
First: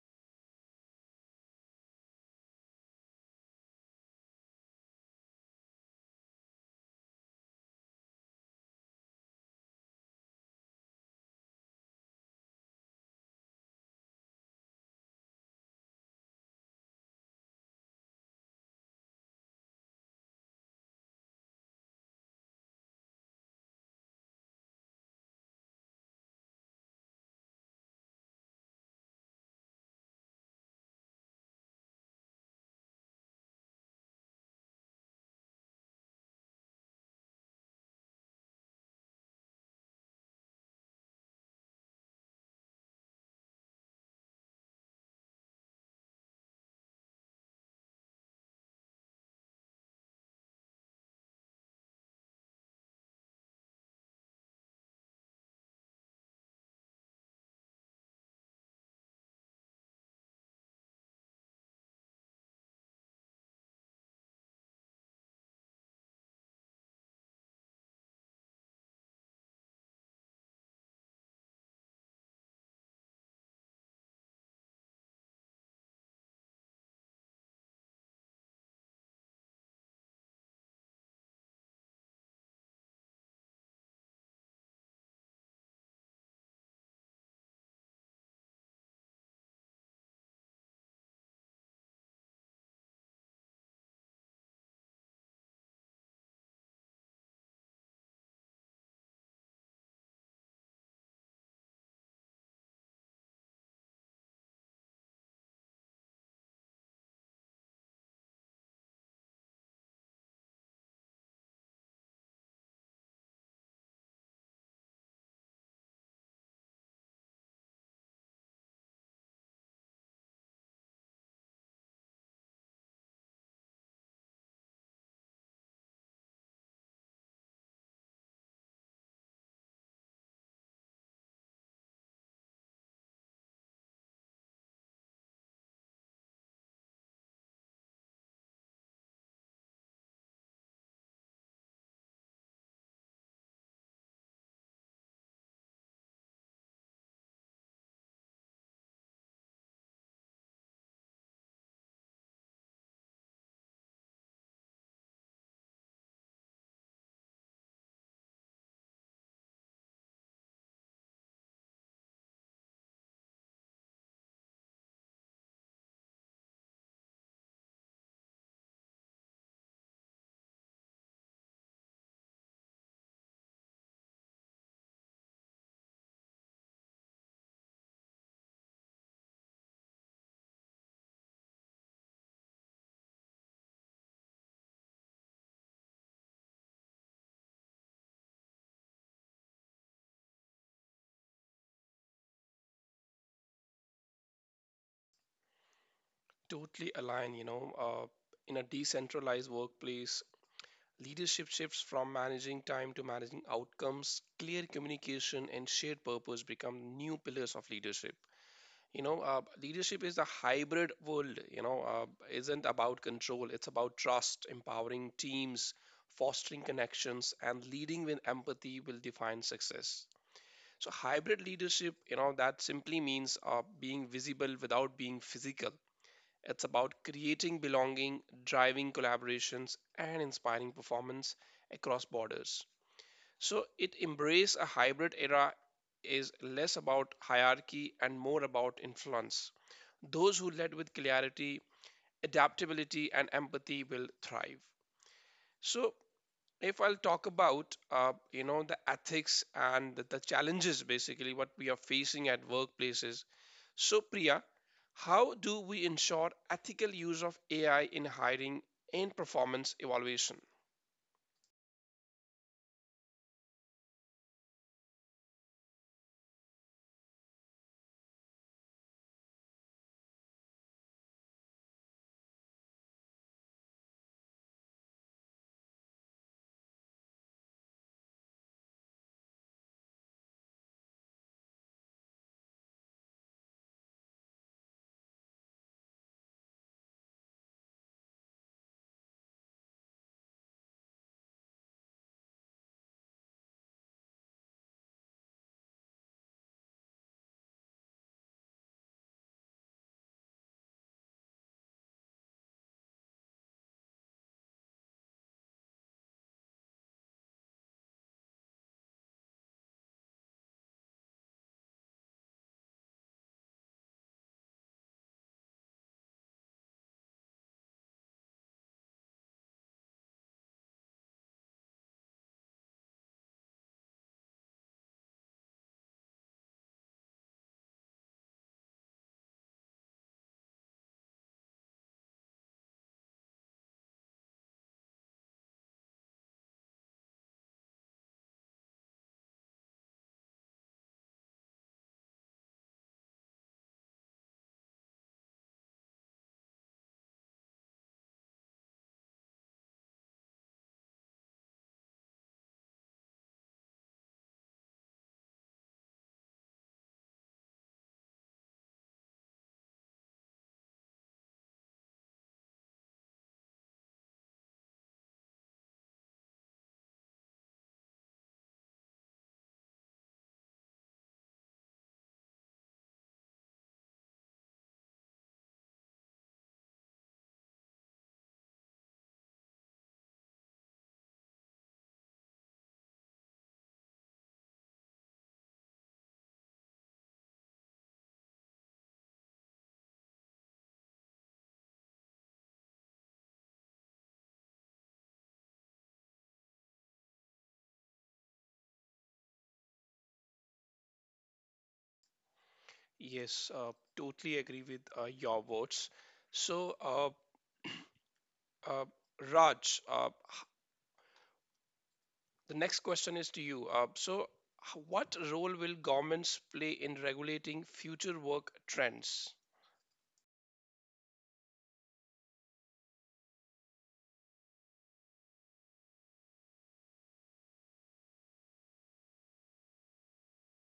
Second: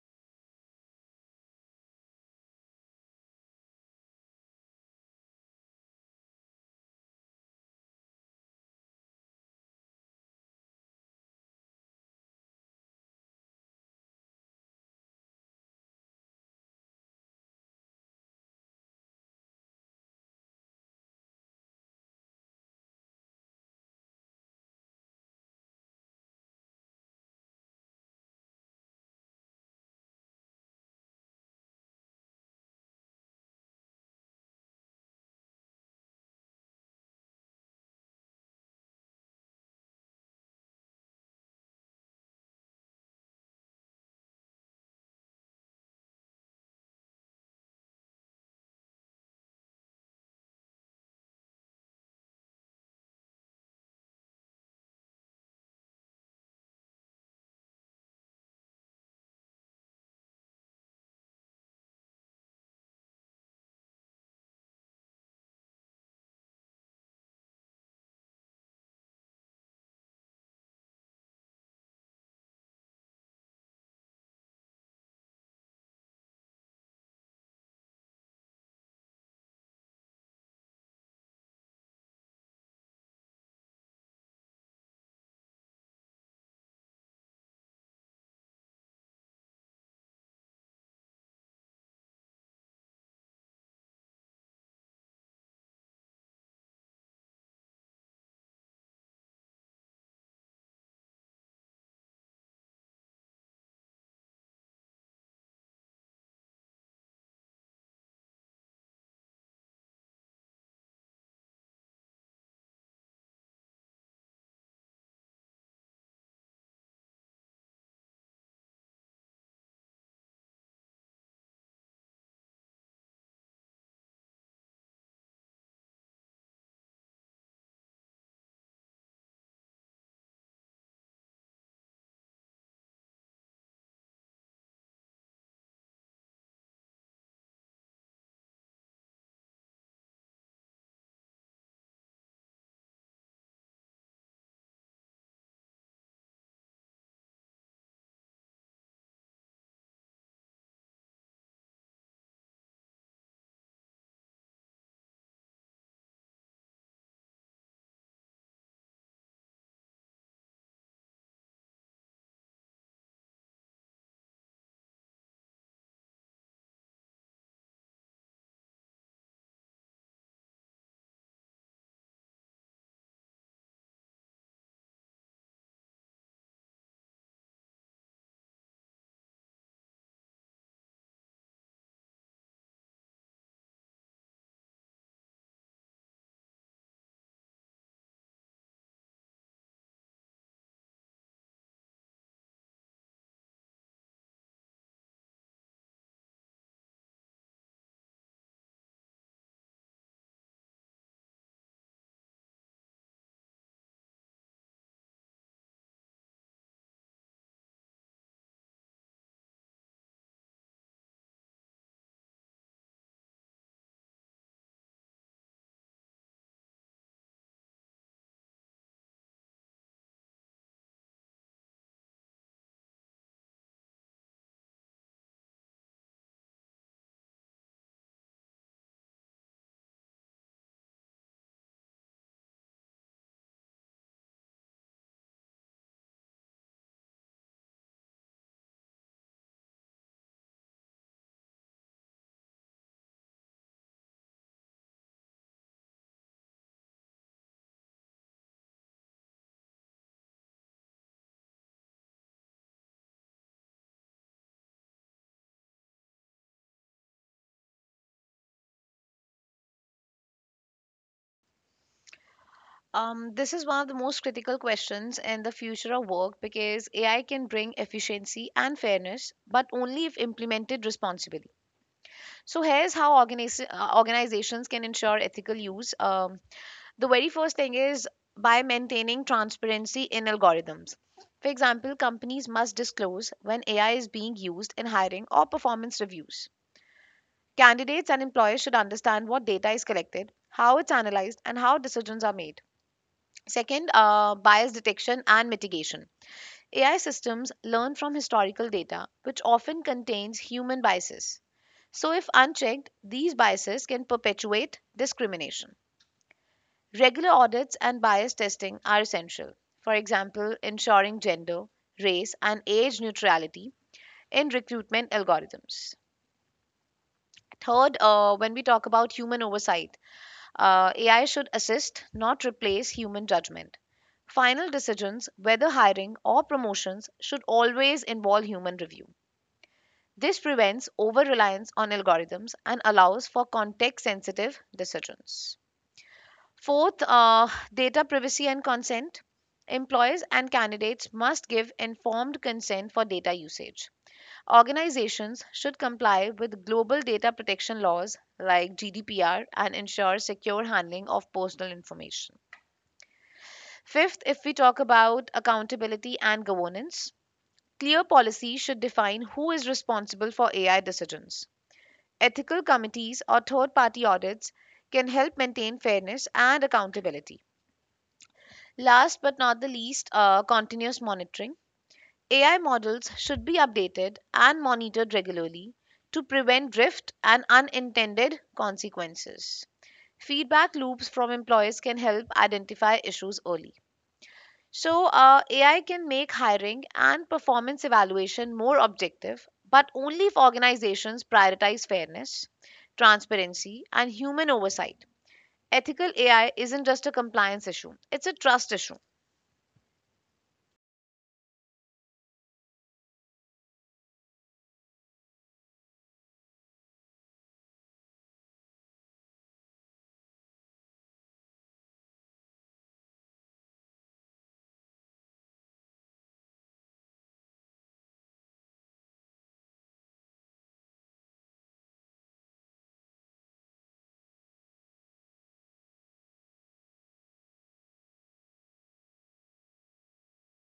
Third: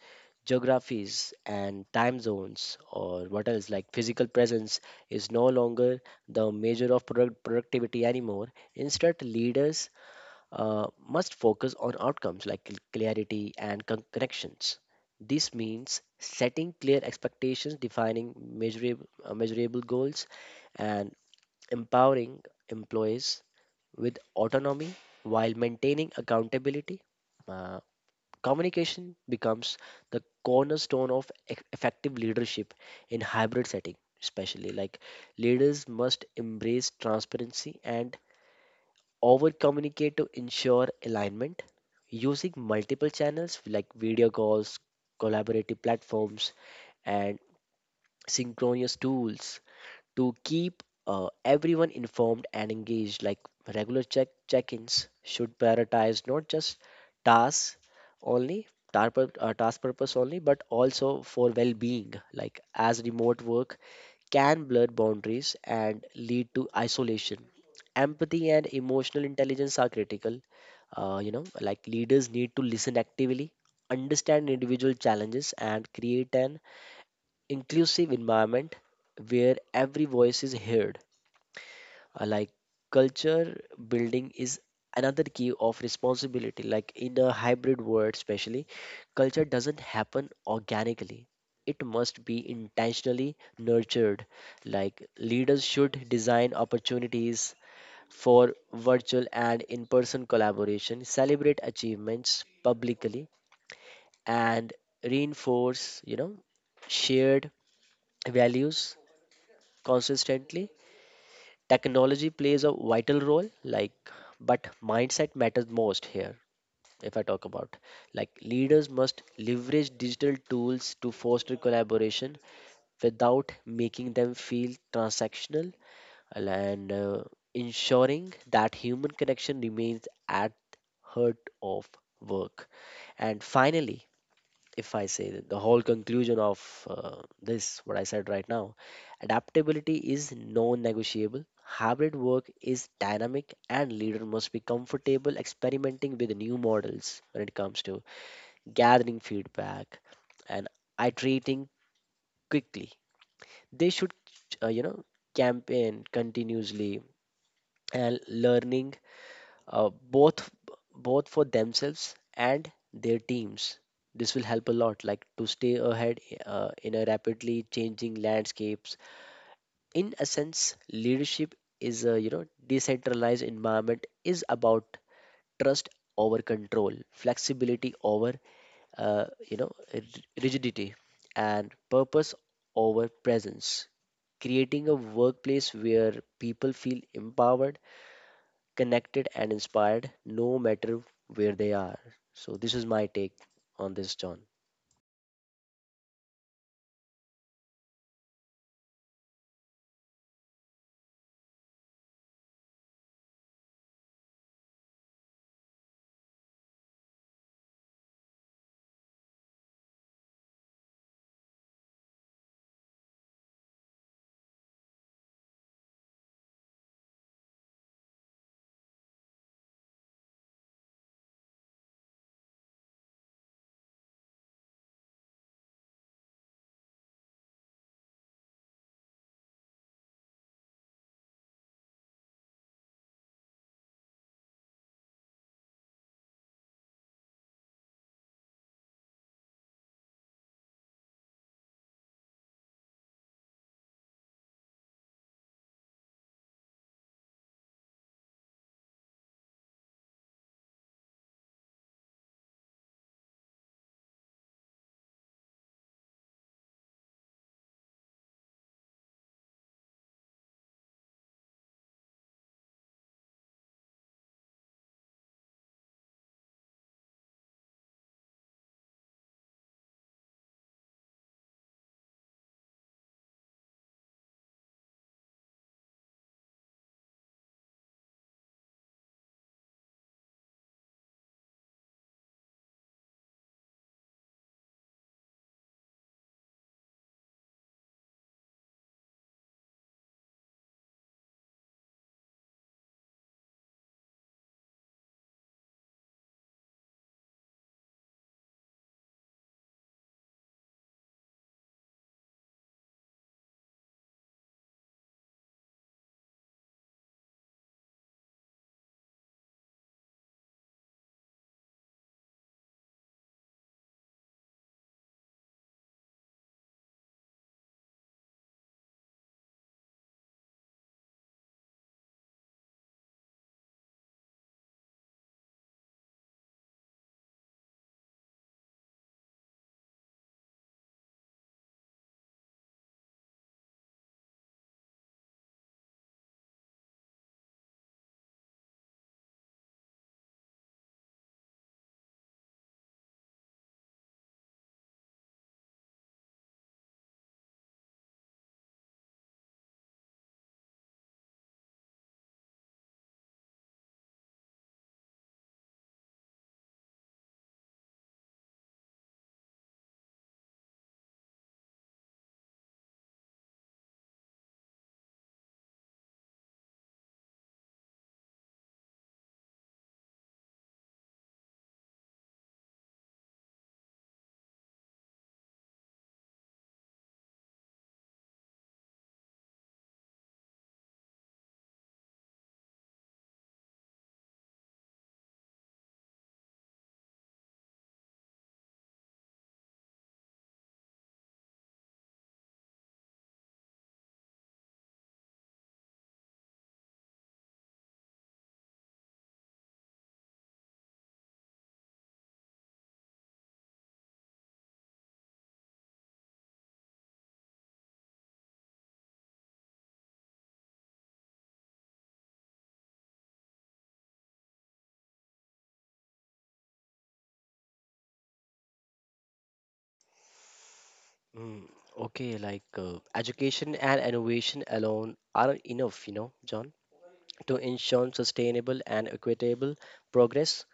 S3: geographies and time zones, or what else, like, physical presence is no longer the measure of productivity anymore. Instead, leaders must focus on outcomes like clarity and connections. This means setting clear expectations, defining measurable goals, and empowering employees with autonomy while maintaining accountability. Uh, Communication becomes the cornerstone of effective leadership in hybrid setting especially. Like, leaders must embrace transparency and over communicate to ensure alignment, using multiple channels like video calls, collaborative platforms, and synchronous tools to keep everyone informed and engaged. Like, regular check ins should prioritize not just tasks only. Task purpose only, but also for well being, like, as remote work can blur boundaries and lead to isolation. Empathy and emotional intelligence are critical. Like, leaders need to listen actively, understand individual challenges, and create an inclusive environment where every voice is heard. Like, culture building is another key of responsibility. Like, in a hybrid world, especially, culture doesn't happen organically. It must be intentionally nurtured. Like, leaders should design opportunities for virtual and in person collaboration, celebrate achievements publicly, and reinforce, you know, shared values consistently. Technology plays a vital role, like, but mindset matters most here. If I talk about, like, leaders must leverage digital tools to foster collaboration without making them feel transactional, and ensuring that human connection remains at heart of work. And finally, if I say that the whole conclusion of this, what I said right now, adaptability is non negotiable. Hybrid work is dynamic, and leader must be comfortable experimenting with new models when it comes to gathering feedback and iterating quickly. They should, uh, you know, campaign continuously and learning, uh, both both for themselves and their teams. This will help a lot, like, to stay ahead in a rapidly changing landscapes. In essence, leadership is a, you know, decentralized environment is about trust over control, flexibility over uh, you know r- rigidity, and purpose over presence. Creating a workplace where people feel empowered, connected, and inspired no matter where they are. So, this is my take on this, John.
S1: Totally align, you know, in a decentralized workplace, leadership shifts from managing time to managing outcomes. Clear communication and shared purpose become new pillars of leadership. You know, leadership is a hybrid world. You know, isn't about control. It's about trust, empowering teams, fostering connections, and leading with empathy will define success. So hybrid leadership, you know, that simply means being visible without being physical, it's about creating belonging, driving collaborations, and inspiring performance across borders. So it embraces a hybrid era is less about hierarchy and more about influence. Those who lead with clarity, adaptability, and empathy will thrive. So if I'll talk about you know the ethics and the challenges basically what we are facing at workplaces. So Priya, how do we ensure ethical use of AI in hiring and performance evaluation?
S2: This is one of the most critical questions in the future of work because AI can bring efficiency and fairness, but only if implemented responsibly. So, here's how organizations can ensure ethical use. The very first thing is by maintaining transparency in algorithms. For example, companies must disclose when AI is being used in hiring or performance reviews. Candidates and employers should understand what data is collected, how it's analyzed, and how decisions are made. Second, bias detection and mitigation. AI systems learn from historical data, which often contains human biases. So, if unchecked, these biases can perpetuate discrimination. Regular audits and bias testing are essential. For example, ensuring gender, race, and age neutrality in recruitment algorithms. Third, when we talk about human oversight, AI should assist, not replace human judgment. Final decisions, whether hiring or promotions, should always involve human review. This prevents over reliance on algorithms and allows for context sensitive decisions. Fourth, data privacy and consent. Employers and candidates must give informed consent for data usage. Organizations should comply with global data protection laws like GDPR and ensure secure handling of personal information. Fifth, if we talk about accountability and governance, clear policy should define who is responsible for AI decisions. Ethical committees or third party audits can help maintain fairness and accountability. Last but not the least, continuous monitoring. AI models should be updated and monitored regularly to prevent drift and unintended consequences. Feedback loops from employers can help identify issues early. So, AI can make hiring and performance evaluation more objective, but only if organizations prioritize fairness, transparency, and human oversight. Ethical AI isn't just a compliance issue, it's a trust issue.
S1: Yes, totally agree with your words. So, uh, Raj, the next question is to you. So, what role will governments play in regulating future work trends?
S3: Mm, okay, like, education and innovation alone aren't enough, you know, John. To ensure sustainable and equitable progress,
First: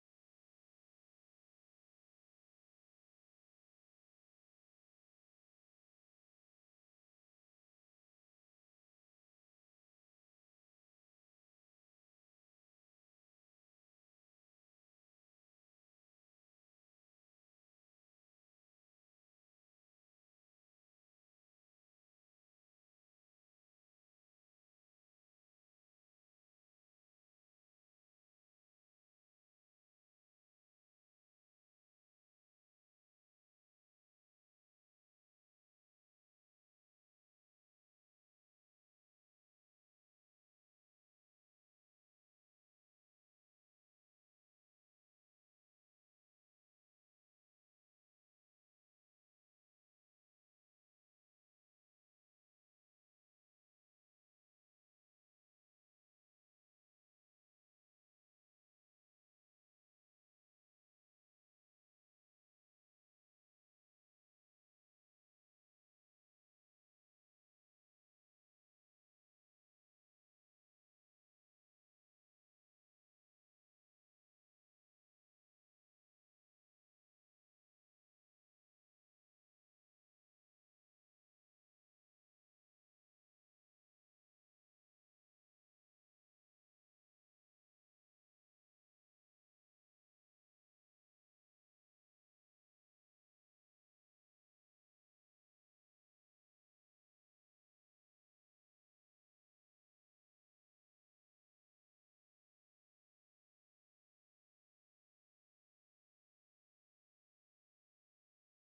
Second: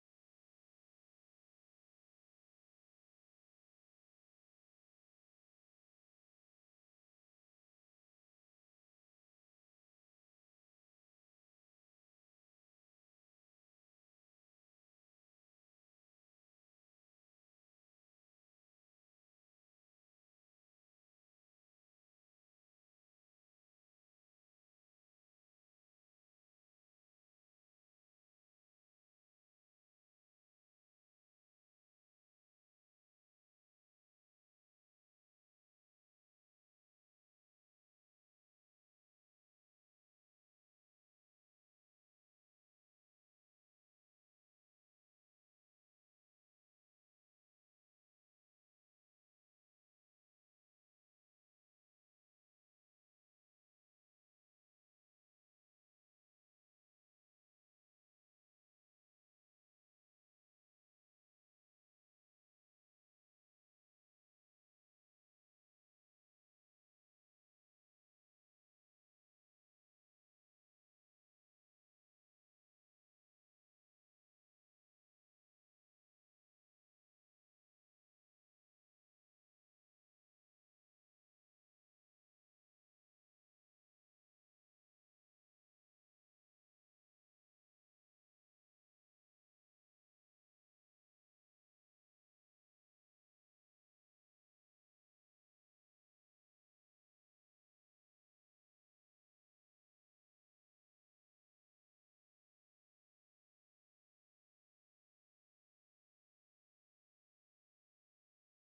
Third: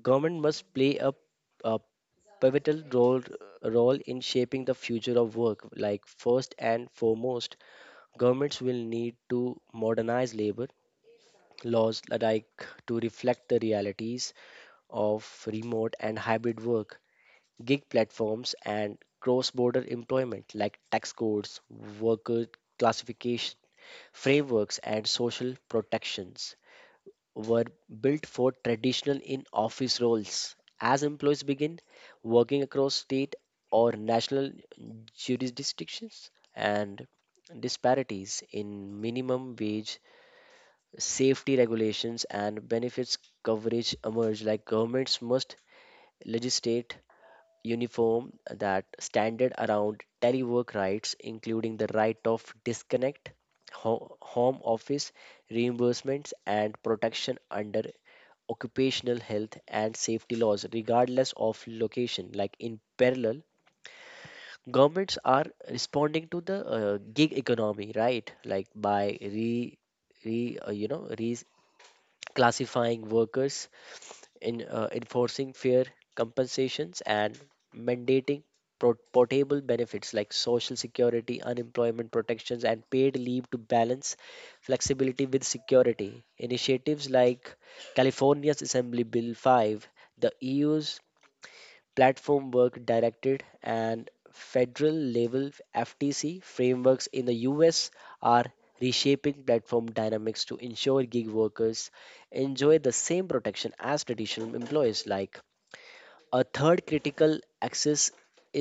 S3: government must play a pivotal role in shaping the future of work. Like, first and foremost, governments will need to modernize labor laws like to reflect the realities of remote and hybrid work, gig platforms, and cross border employment, like tax codes, worker classification frameworks, and social protections were built for traditional in office roles. As employees begin working across state or national jurisdictions, and disparities in minimum wage, safety regulations, and benefits coverage emerge, like governments must legislate uniform that standard around telework rights, including the right of disconnect, home office reimbursements, and protection under occupational health and safety laws, regardless of location. Like, in parallel, governments are responding to the gig economy, right? Like, by re uh, you know, reclassifying workers in enforcing fair compensations and mandating portable benefits like social security, unemployment protections, and paid leave to balance flexibility with security. Initiatives like California's Assembly Bill 5, the EU's platform work directed and federal level FTC frameworks in the US are reshaping platform dynamics to ensure gig workers enjoy the same protection as traditional employees. Like, a third critical axis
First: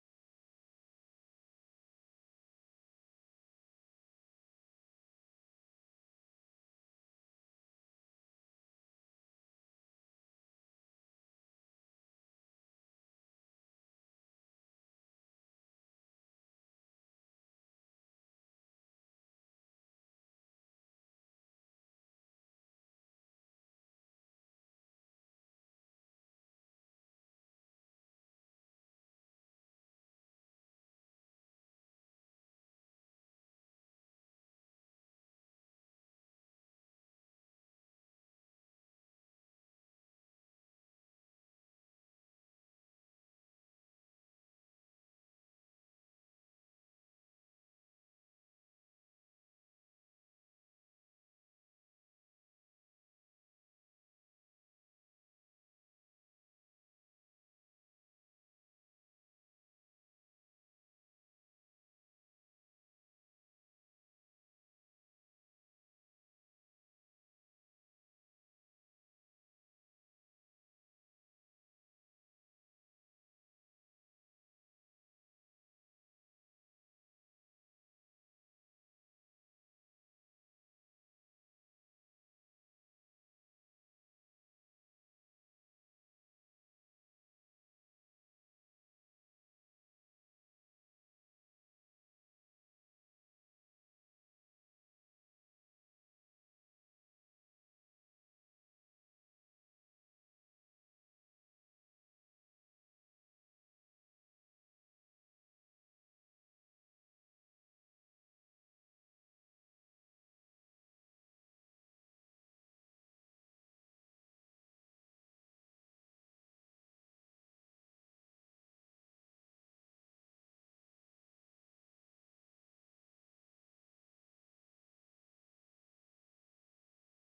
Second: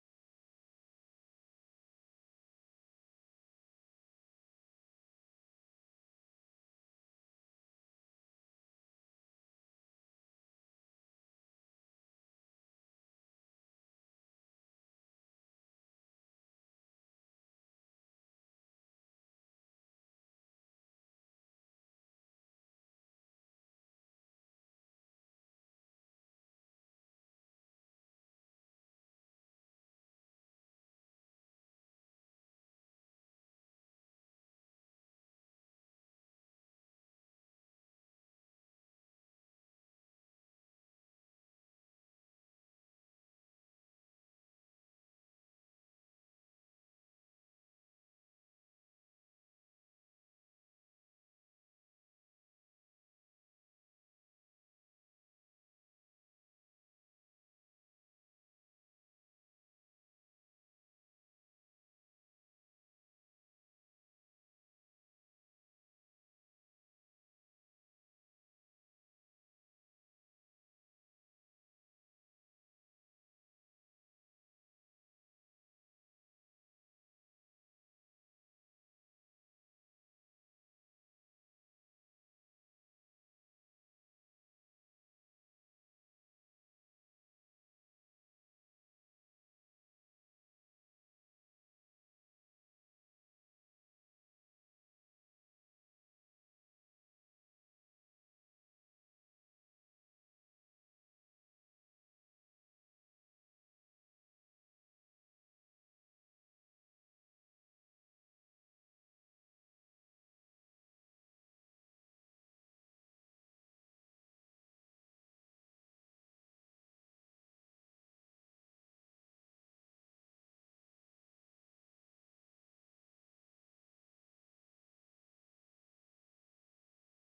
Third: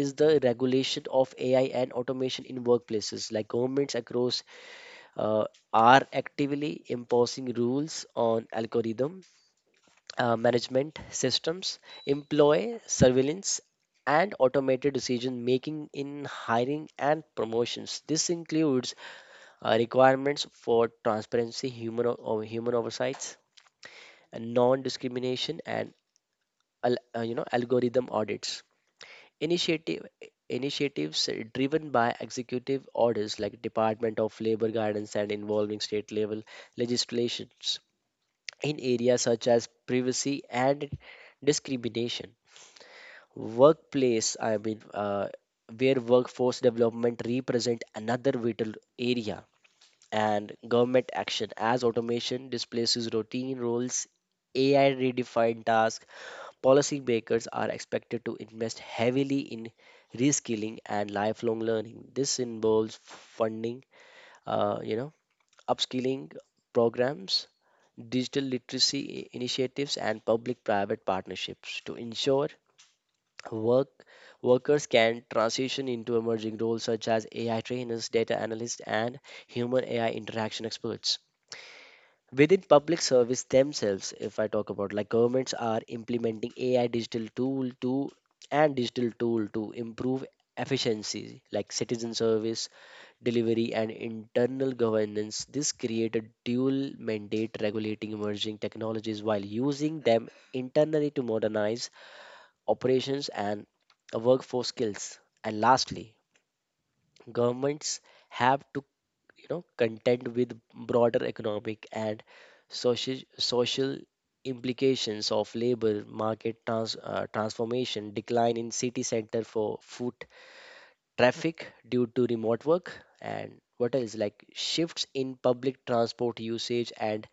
S3: is the regulation of AI and automation in workplaces. Like, governments across uh, are actively imposing rules on algorithms, management systems, employ surveillance, and automated decision making in hiring and promotions. This includes requirements for transparency, human o- or human oversights, and non-discrimination, and algorithm audits, initiative initiatives driven by executive orders like department of labor guidance and involving state level legislations in areas such as privacy and discrimination. Workplace, I mean, where workforce development represent another vital area, and government action as automation displaces routine roles, AI redefined tasks. Policy makers are expected to invest heavily in reskilling and lifelong learning. This involves funding, uh, you know, upskilling programs, digital literacy initiatives, and public private partnerships to ensure Work, workers can transition into emerging roles such as AI trainers, data analysts, and human AI interaction experts. Within public service themselves, if I talk about, like, governments are implementing AI digital tool to and digital tool to improve efficiency, like citizen service, delivery, and internal governance. This create a dual mandate regulating emerging technologies while using them internally to modernize operations and workforce skills. And lastly, governments have to, you know, contend with broader economic and social implications of labor market transformation, decline in city center for foot traffic due to remote work, and what else, like shifts in public transport usage and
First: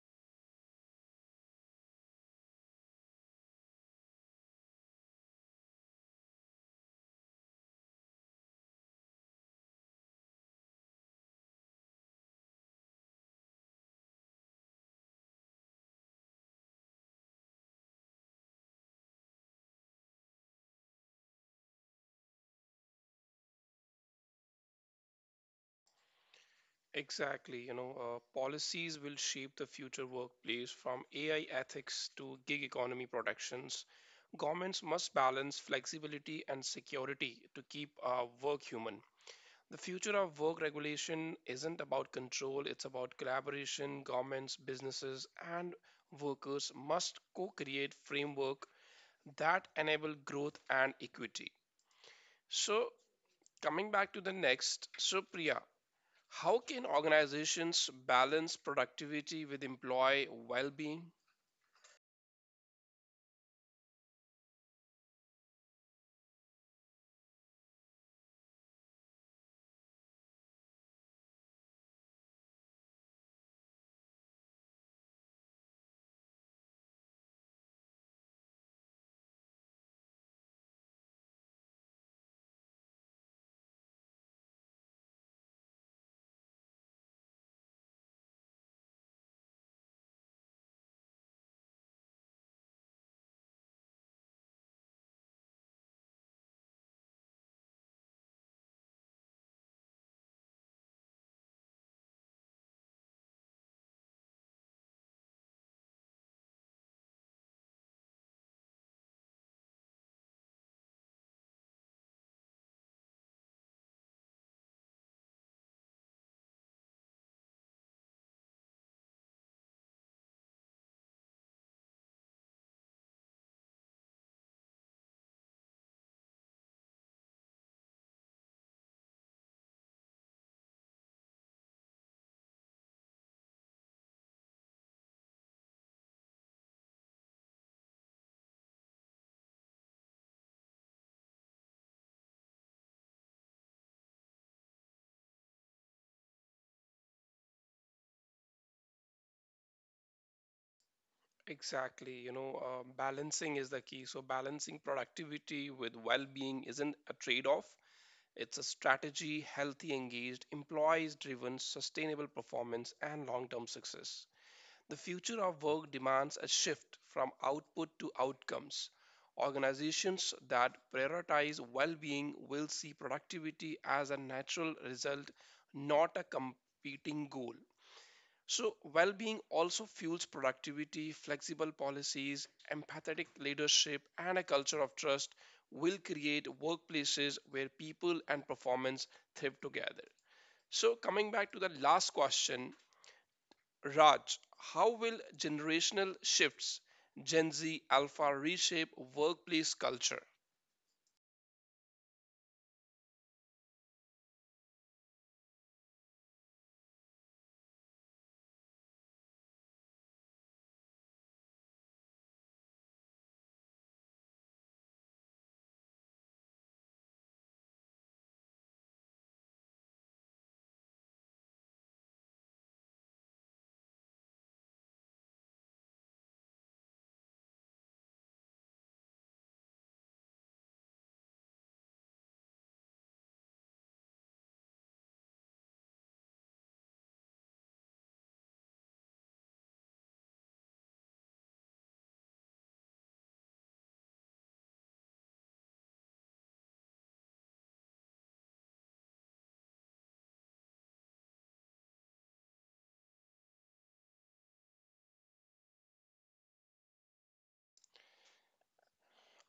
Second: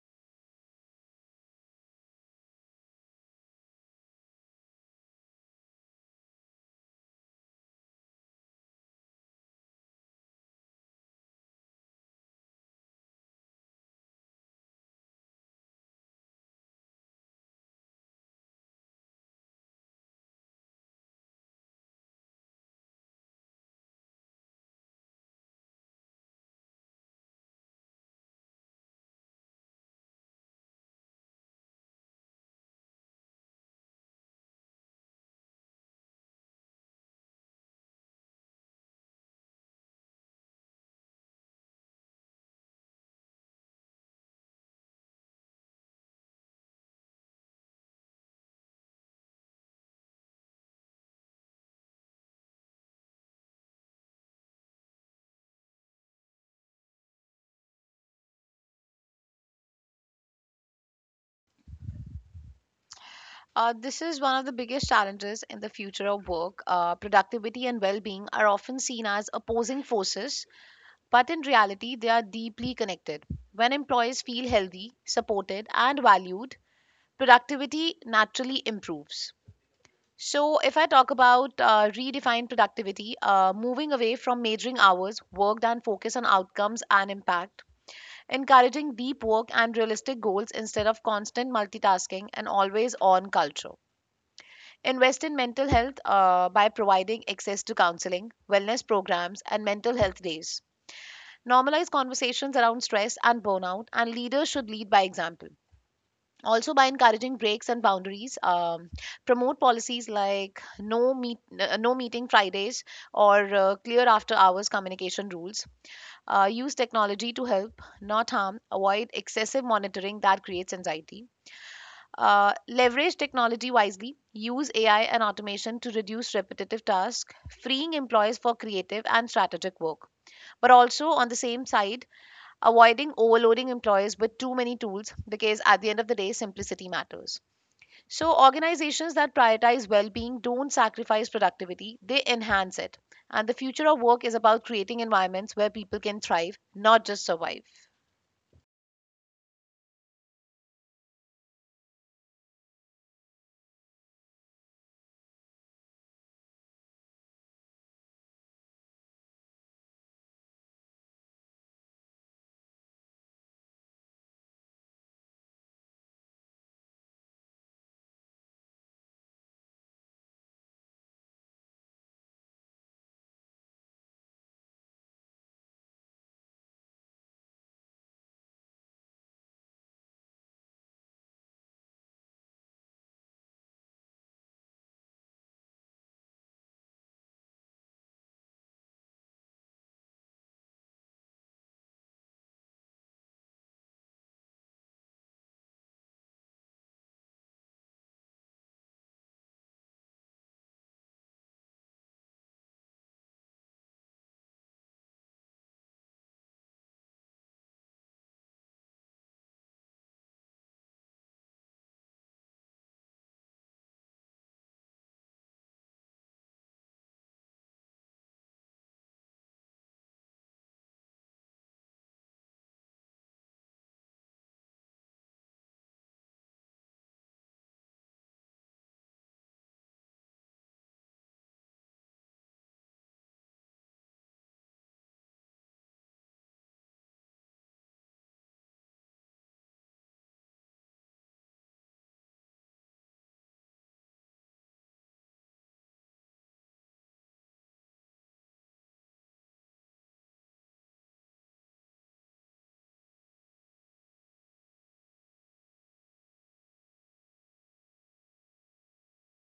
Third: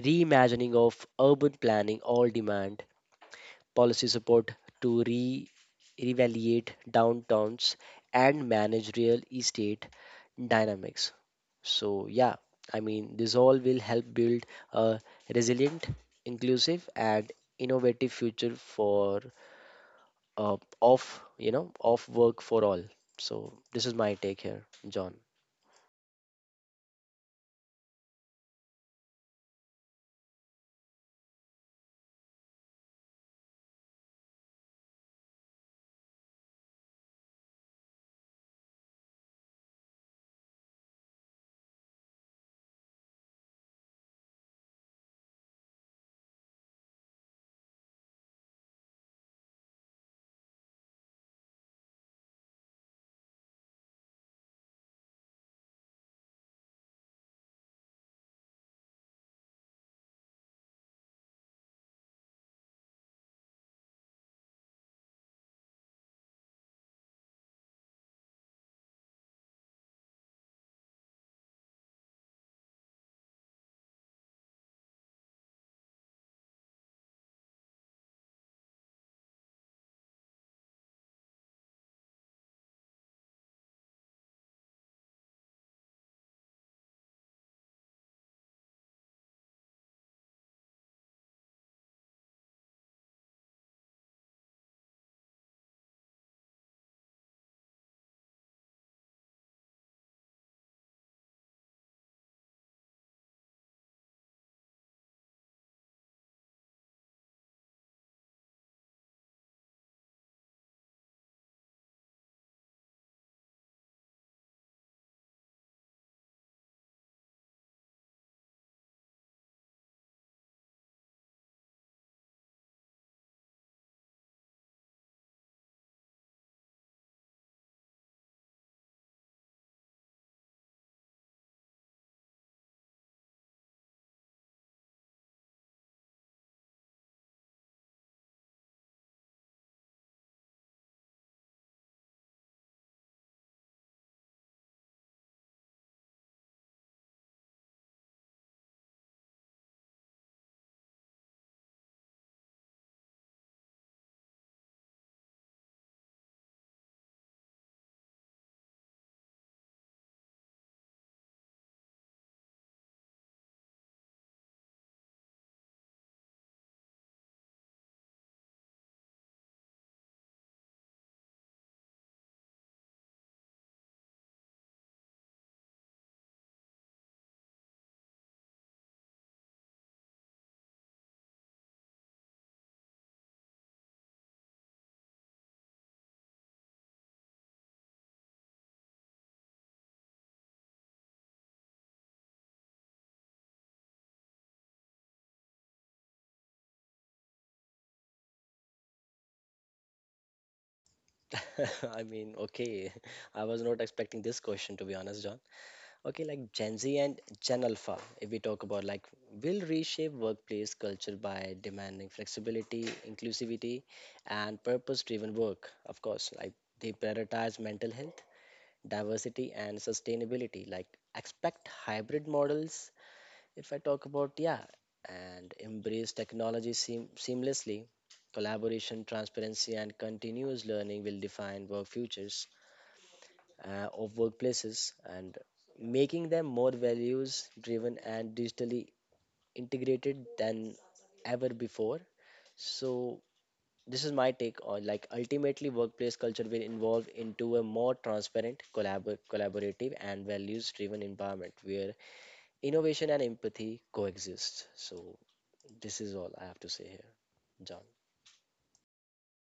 S3: reimagining of urban planning all demand policy support to reevaluate downtowns and manage real estate dynamics. So, yeah, I mean, this all will help build a resilient, inclusive, and innovative future for off work for all. So, this is my take here, John.
S1: Exactly. You know, policies will shape the future workplace from AI ethics to gig economy protections. Governments must balance flexibility and security to keep work human. The future of work regulation isn't about control, it's about collaboration. Governments, businesses, and workers must co create framework that enable growth and equity. So, coming back to the next, so Priya, how can organizations balance productivity with employee well being?
S2: This is one of the biggest challenges in the future of work. Productivity and well being are often seen as opposing forces, but in reality, they are deeply connected. When employees feel healthy, supported, and valued, productivity naturally improves. So, if I talk about redefine productivity, moving away from measuring hours worked and focus on outcomes and impact, encouraging deep work and realistic goals instead of constant multitasking and always on culture. Invest in mental health by providing access to counseling, wellness programs, and mental health days. Normalize conversations around stress and burnout, and leaders should lead by example. Also, by encouraging breaks and boundaries, promote policies like no meeting Fridays or clear after hours communication rules. Use technology to help, not harm. Avoid excessive monitoring that creates anxiety. Leverage technology wisely, use AI and automation to reduce repetitive tasks, freeing employees for creative and strategic work. But also, on the same side, avoiding overloading employees with too many tools because at the end of the day, simplicity matters. So, organizations that prioritize well being don't sacrifice productivity, they enhance it. And the future of work is about creating environments where people can thrive, not just survive.
S1: Exactly, you know, balancing is the key. So, balancing productivity with well being isn't a trade off, it's a strategy, healthy, engaged, employees driven, sustainable performance, and long term success. The future of work demands a shift from output to outcomes. Organizations that prioritize well being will see productivity as a natural result, not a competing goal. So, well being also fuels productivity, flexible policies, empathetic leadership, and a culture of trust will create workplaces where people and performance thrive together. So, coming back to the last question, Raj, how will generational shifts, Gen Z, Alpha, reshape workplace culture?
S3: (laughs) I mean, okay. (laughs) I was not expecting this question, to be honest, John. Okay, like, Gen Z and Gen Alpha, if we talk about, like, will reshape workplace culture by demanding flexibility, inclusivity, and purpose-driven work. Of course, like, they prioritize mental health, diversity, and sustainability. Like, expect hybrid models. If I talk about, yeah, and embrace technology seamlessly. Collaboration, transparency, and continuous learning will define work futures of workplaces, and making them more values driven and digitally integrated than ever before. So, this is my take on, like, ultimately workplace culture will evolve into a more transparent, collaborative, and values driven environment where innovation and empathy coexist. So, this is all I have to say here, John.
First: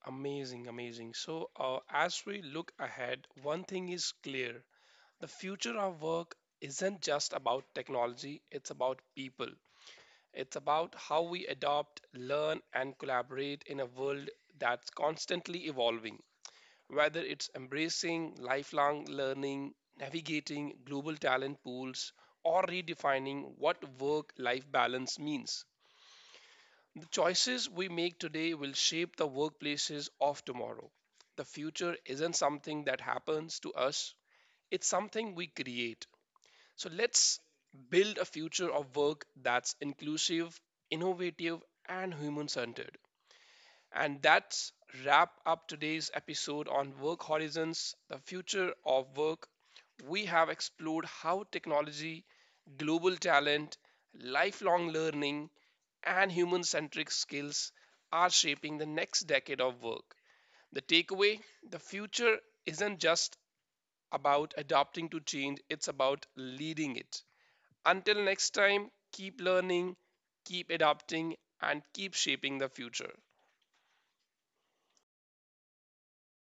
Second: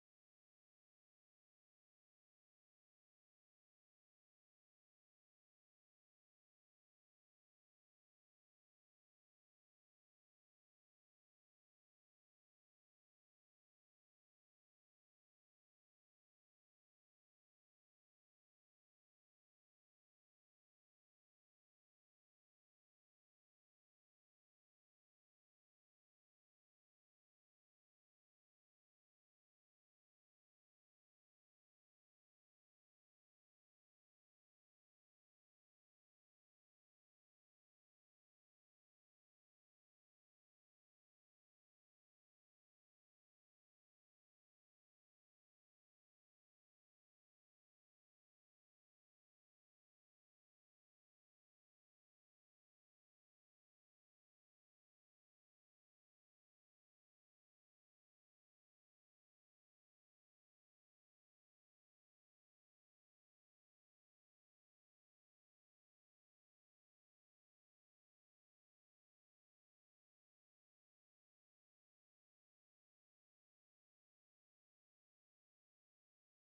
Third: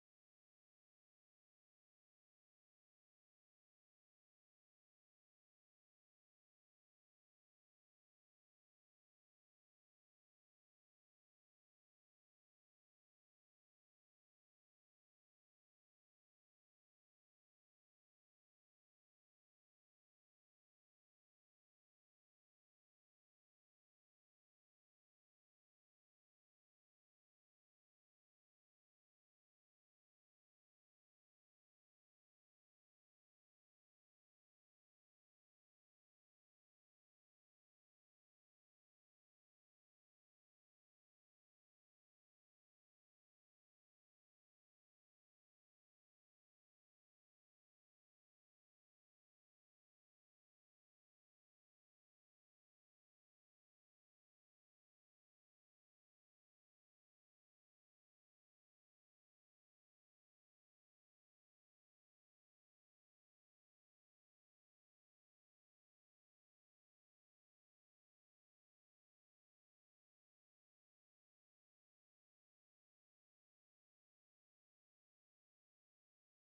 S1: Amazing, amazing. So, as we look ahead, one thing is clear, the future of work isn't just about technology, it's about people. It's about how we adopt, learn, and collaborate in a world that's constantly evolving. Whether it's embracing lifelong learning, navigating global talent pools, or redefining what work life balance means, the choices we make today will shape the workplaces of tomorrow. The future isn't something that happens to us, it's something we create. So let's build a future of work that's inclusive, innovative, and human centered. And that's wrap up today's episode on Work Horizons, the future of work. We have explored how technology, global talent, lifelong learning, and human centric skills are shaping the next decade of work. The takeaway, the future isn't just about adapting to change, it's about leading it. Until next time, keep learning, keep adapting, and keep shaping the future.